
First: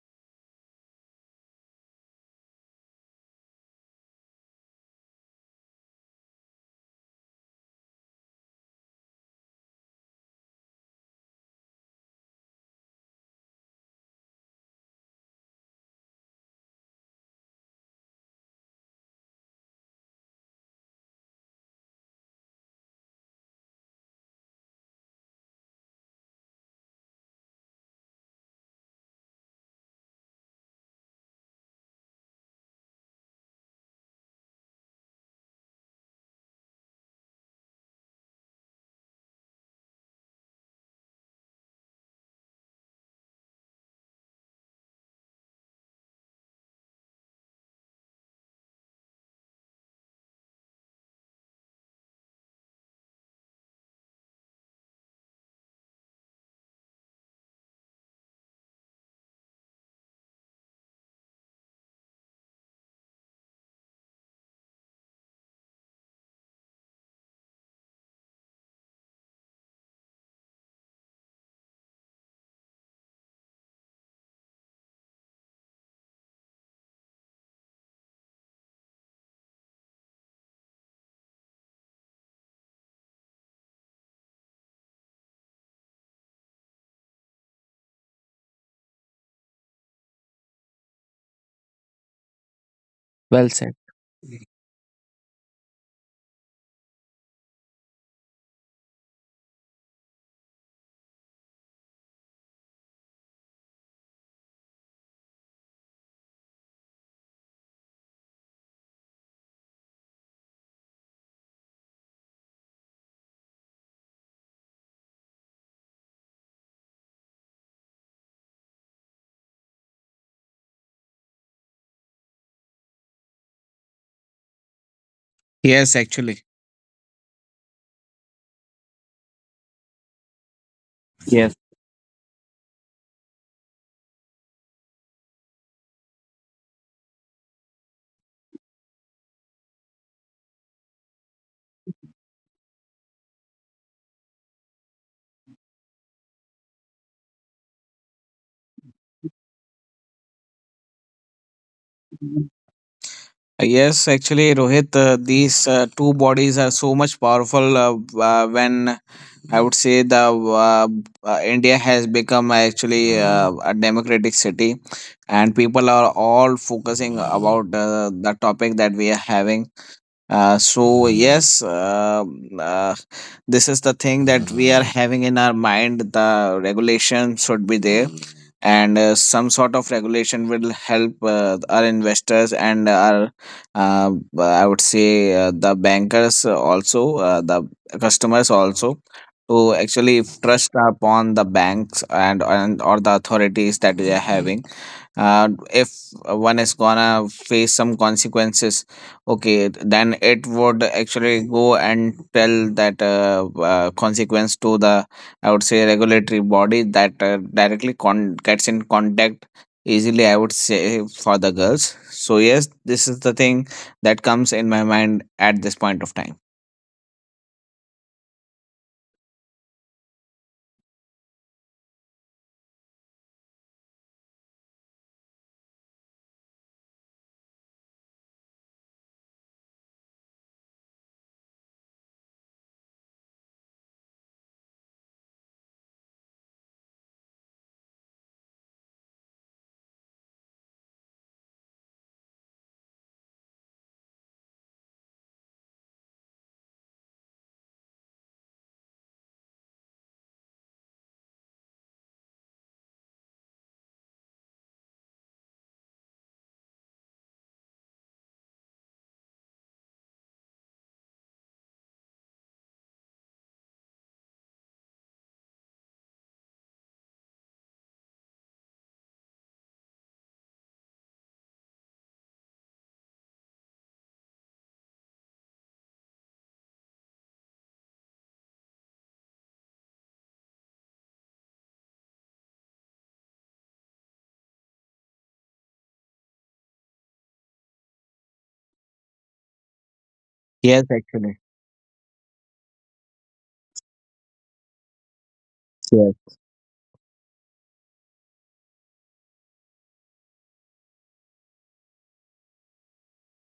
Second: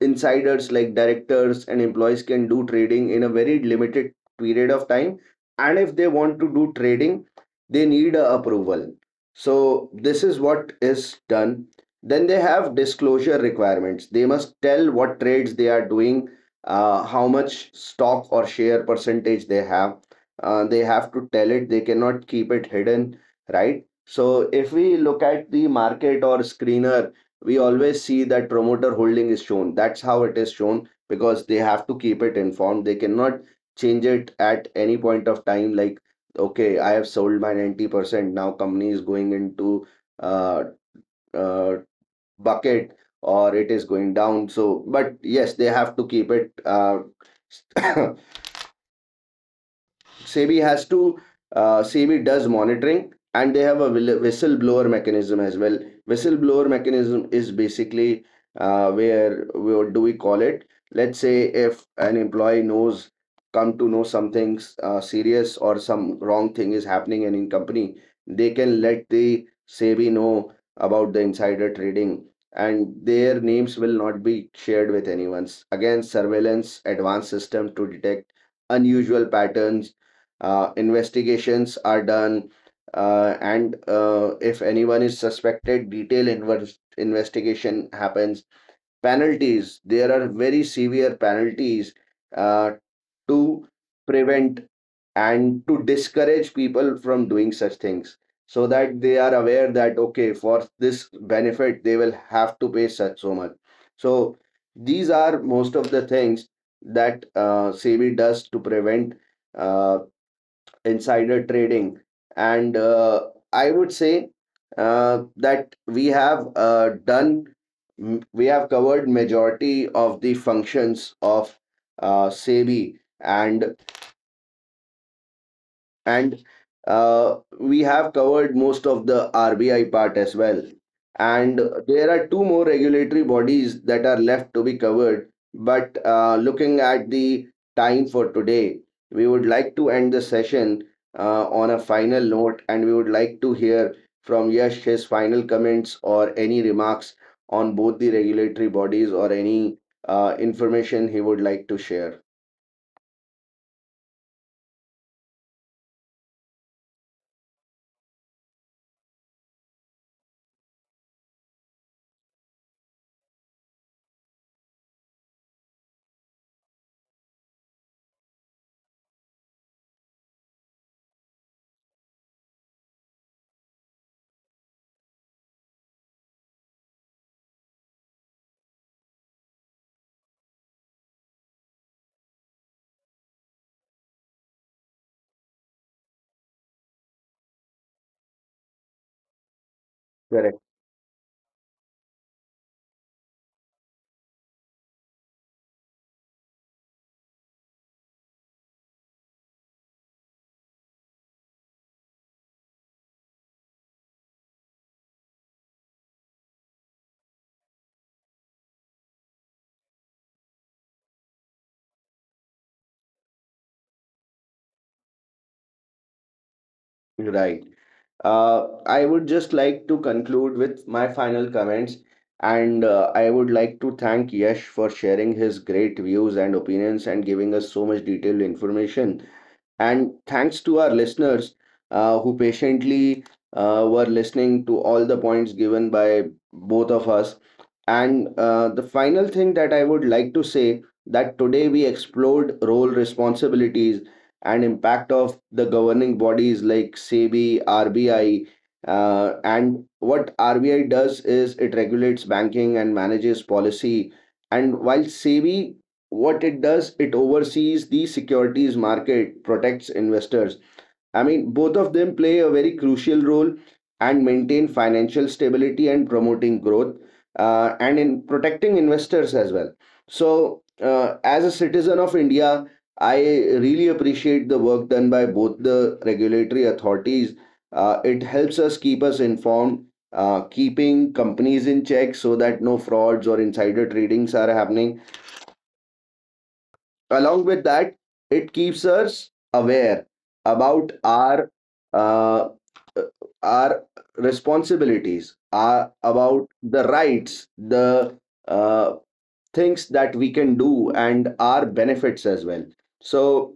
A: Insiders like directors and employees can do trading in a very limited period of time. And if they want to do trading, they need a approval. So this is what is done. Then they have disclosure requirements. They must tell what trades they are doing, uh, how much stock or share percentage they have. Uh, they have to tell it. They cannot keep it hidden, right? So if we look at the market or screener, we always see that promoter holding is shown. That's how it is shown because they have to keep it informed. They cannot change it at any point of time. Like, okay, I have sold my ninety percent. Now company is going into uh, uh, bucket, or it is going down. So, but yes, they have to keep it uh, [COUGHS] SEBI has to uh, SEBI does monitoring and they have a whi- whistleblower mechanism as well. Whistleblower mechanism is basically uh, where, what do we call it? Let's say if an employee knows, come to know something uh, serious or some wrong thing is happening in in company, they can let the SEBI know about the insider trading, and their names will not be shared with anyone. Again, surveillance advanced system to detect unusual patterns. Uh, investigations are done, uh, and uh, if anyone is suspected, detailed inver- investigation happens. Penalties, there are very severe penalties uh,
B: Well
A: to
B: said.
A: prevent and to discourage people from doing such things, so that they are aware that, okay, for this benefit they will have to pay such so much. So these are most of the things that uh, SEBI does to prevent uh, insider trading. And uh, I would say uh, that we have uh, done, m- we have covered majority of the functions of uh, SEBI. And
B: Yes, actually.
A: and uh, we have covered most of the R B I part as well.
B: Yes.
A: And there are two more regulatory bodies that are left to be covered. But uh, looking at the time for today, we would like to end the session uh, on a final note, and we would like to hear from Yash his final comments or any remarks on both the regulatory bodies or any uh, information he would like to share.
B: Yes, actually, Rohit, uh, these uh, two bodies are so much powerful. Uh, uh, when I would say the, uh, uh, India has become actually uh, a democratic city, and people are all focusing about uh, the topic that we are having. Uh, so yes, um uh, this is the thing that we are having in our mind. The regulation should be there, and uh, some sort of regulation will help uh, our investors and our, uh, I would say, uh, the bankers also, uh, the customers also, to actually
A: Correct.
B: trust upon the banks, and and or the authorities that we are having uh, if one is gonna face some consequences. Okay, then it would actually go and tell that uh, uh, consequence to the, I would say, regulatory body that uh, directly con- gets in contact easily, I would say, for the girls. So yes, this is the thing that comes in my mind at this point of time.
A: Right. Uh, I would just like to conclude with my final comments, and uh, I would like to thank Yash for sharing his great views and opinions and giving us so much detailed information. And thanks to our listeners uh, who patiently uh, were listening to all the points given by both of us. And uh, the final thing that I would like to say that today we explored role, responsibilities, and impact of the governing bodies like SEBI, R B I, uh, and what R B I does is it regulates banking and manages policy. And while SEBI, what it does, it oversees the securities market, protects investors. I mean, both of them play a very crucial role and maintain financial stability and promoting growth uh, and in protecting investors as well. So uh, as a citizen of India, I really appreciate the work done by both the regulatory authorities. Uh, it helps us keep us informed, uh, keeping companies in check so that no frauds or insider tradings are happening. Along with that, it keeps us aware
B: Yes,
A: about
B: actually.
A: our uh, uh, our responsibilities, our, about the rights, the uh, things that we can do and our benefits as well. So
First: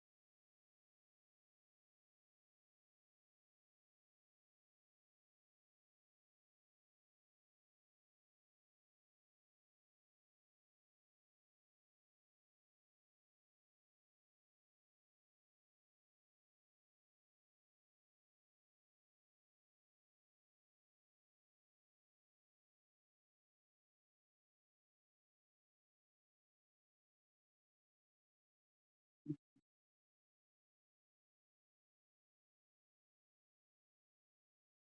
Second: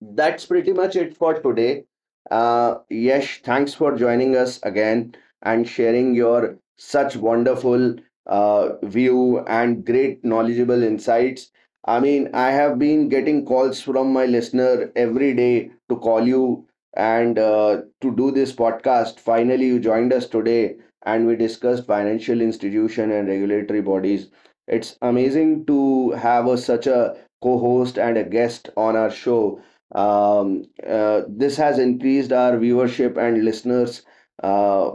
A: that's pretty much it for today. Uh, Yesh, thanks for joining us again and sharing your such wonderful uh, view and great knowledgeable insights. I mean, I have been getting calls from my listener every day to call you and uh, to do this podcast. Finally, you joined us today and we discussed financial institution and regulatory bodies. It's amazing to have a, such a co-host and a guest on our show. Um, uh, this has increased our viewership and listeners uh,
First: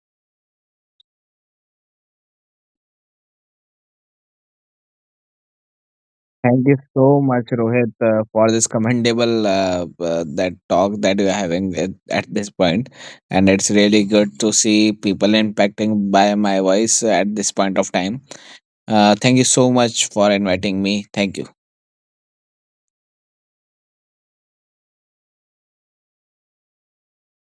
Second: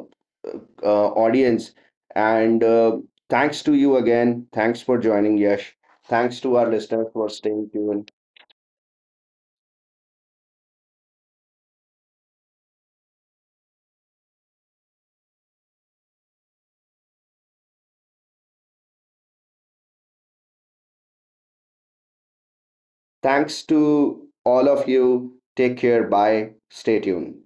A: uh, audience. And uh, thanks to you again. Thanks for joining, Yash. Thanks to
B: Thank
A: our
B: you
A: listeners
B: so
A: for
B: much,
A: staying
B: Rohit,
A: tuned.
B: uh, for this commendable uh, uh, that talk that we are having at, at this point, and it's really good to see people impacting by my voice at this point of time. Uh, thank you so much for inviting me. Thank you.
A: Thanks to all of you. Take care. Bye. Stay tuned.